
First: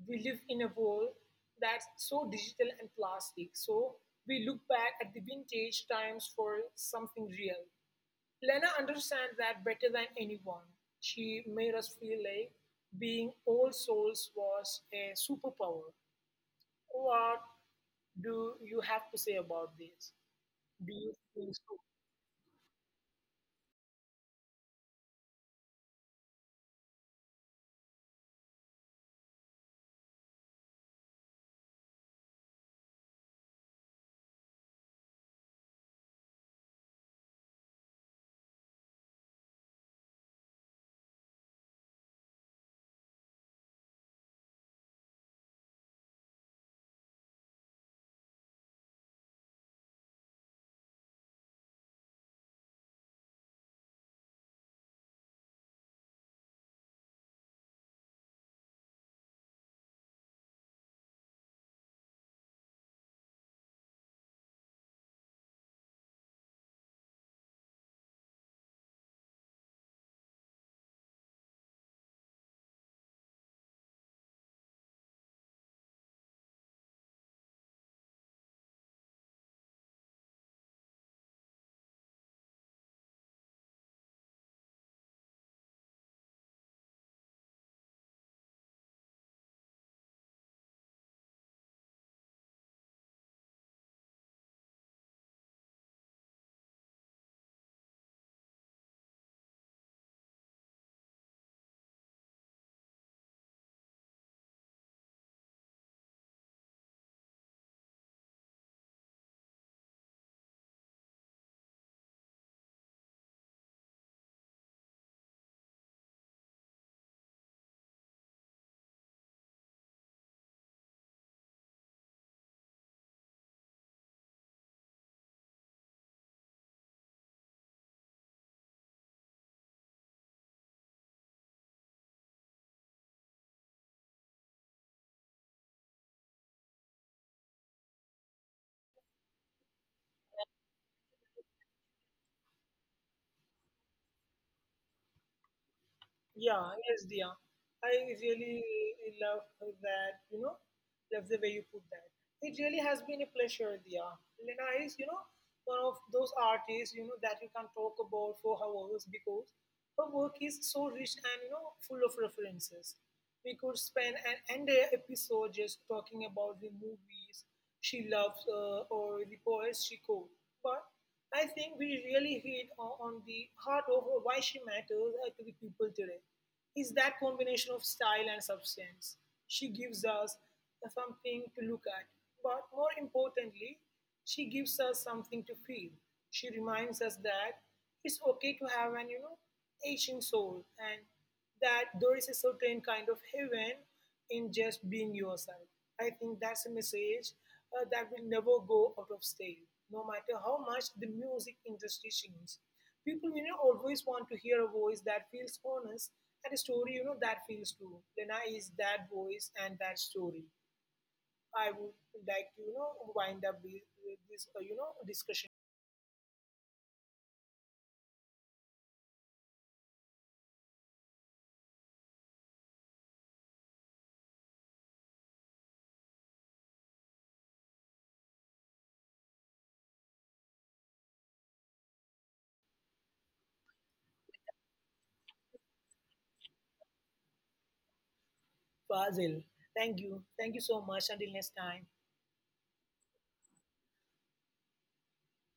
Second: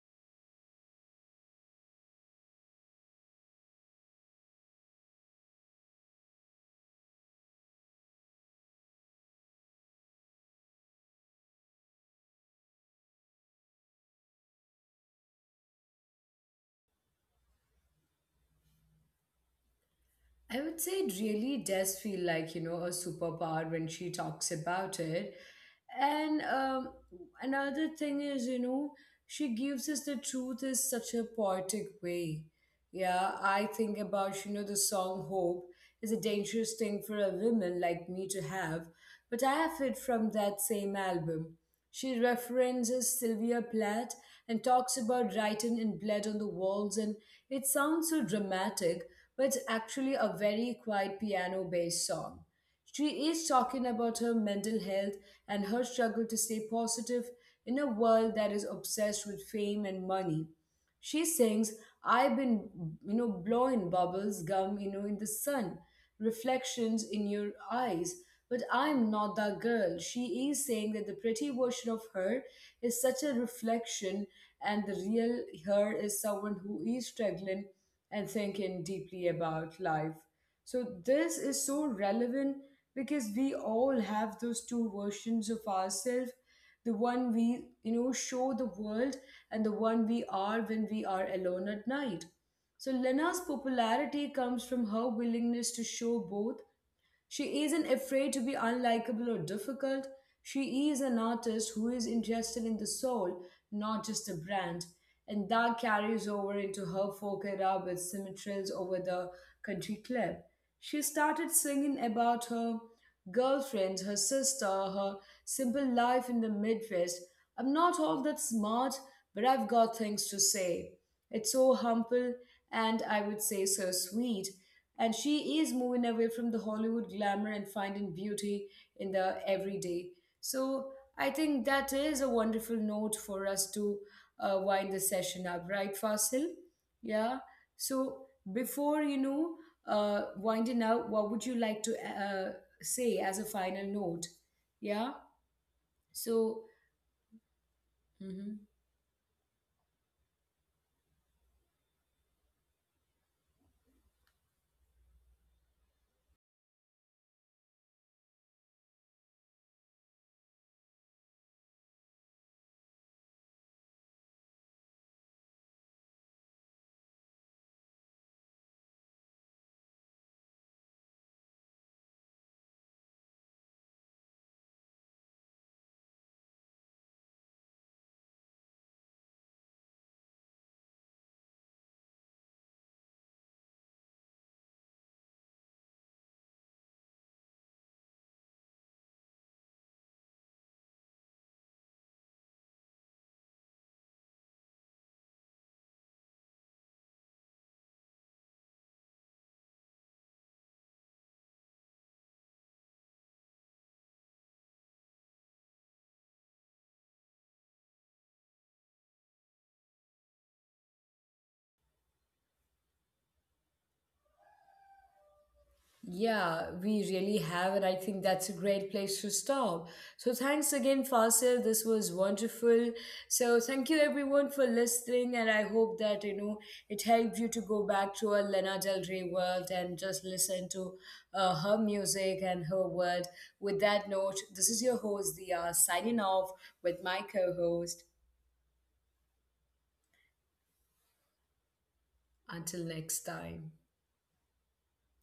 Speaker 2: We live in a world that's so digital and plastic. So we look back at the vintage times for something real. Lena understands that better than anyone. She made us feel like being old souls was a superpower. What do you have to say about this?
Speaker 1: I would
Speaker 2: Do
Speaker 1: say
Speaker 2: you
Speaker 1: it
Speaker 2: think
Speaker 1: really
Speaker 2: so?
Speaker 1: does feel like, you know, a superpower when she talks about it. And another thing is, you know, she gives us the truth in such a poetic way. Yeah, I think about, you know, the song Hope is a dangerous thing for a woman like me to have, but I have it from that same album. She references Sylvia Plath and talks about writing in blood on the walls, and it sounds so dramatic, but it's actually a very quiet piano based song. She is talking about her mental health and her struggle to stay positive in a world that is obsessed with fame and money. She sings, I've been, you know, blowing bubbles, gum, you know, in the sun, reflections in your eyes. But I'm not that girl. She is saying that the pretty version of her is such a reflection, and the real her is someone who is struggling and thinking deeply about life. So this is so relevant because we all have those two versions of ourselves, the one we, you know, show the world and the one we are when we are alone at night. So Lena's popularity comes from her willingness to show both. She isn't afraid to be unlikable or difficult. She is an artist who is interested in the soul, not just the brand. And that carries over into her folk era with symmetries over the country club. She started singing about her girlfriends, her sister, her simple life in the Midwest. I'm not all that smart, but I've got things to say. It's so humble, and I would say so sweet. And she is moving away from the Hollywood glamour and finding beauty in the everyday. So I think that is a wonderful note for us to wind the session up, right Fasil? Yeah. So before you know winding up, what would you like to uh, say as a final note? Yeah. So
Speaker 2: Yeah, yes, Dia. I
Speaker 1: mhm.
Speaker 2: really love that, love the way you put that. It really has been a pleasure, Dia. Lena is, you know, one of those artists, you know, that you can talk about for hours because her work is so rich and, you know, full of references. We could spend an entire episode just talking about the movies she loves or the poets she quotes. But I think we really hit on the heart of why she matters to the people today. Is that combination of style and substance. She gives us something to look at, but more importantly, she gives us something to feel. She reminds us that it's okay to have an, you know, aching soul, and that there is a certain kind of heaven in just being yourself. I think that's a message that will never go out of style, no matter how much the music industry changes. People, you know, always want to hear a voice that feels honest and a story, you know, that feels true. Lena is that voice and that story. I would like to, you know, wind up with this, you know, discussion.
Speaker 1: Yeah, we really have, and I think that's a great place to stop. So, thanks again, Fasil. This was wonderful. So, thank you everyone for listening, and I hope that you know it helped you to go back to a Lana Del Rey world and just listen to her music and her world. With that note, this is your host, Dia, signing off with my co host.
Speaker 2: Fazil, thank you. Thank you so much. Until next time.
Speaker 1: Until next time.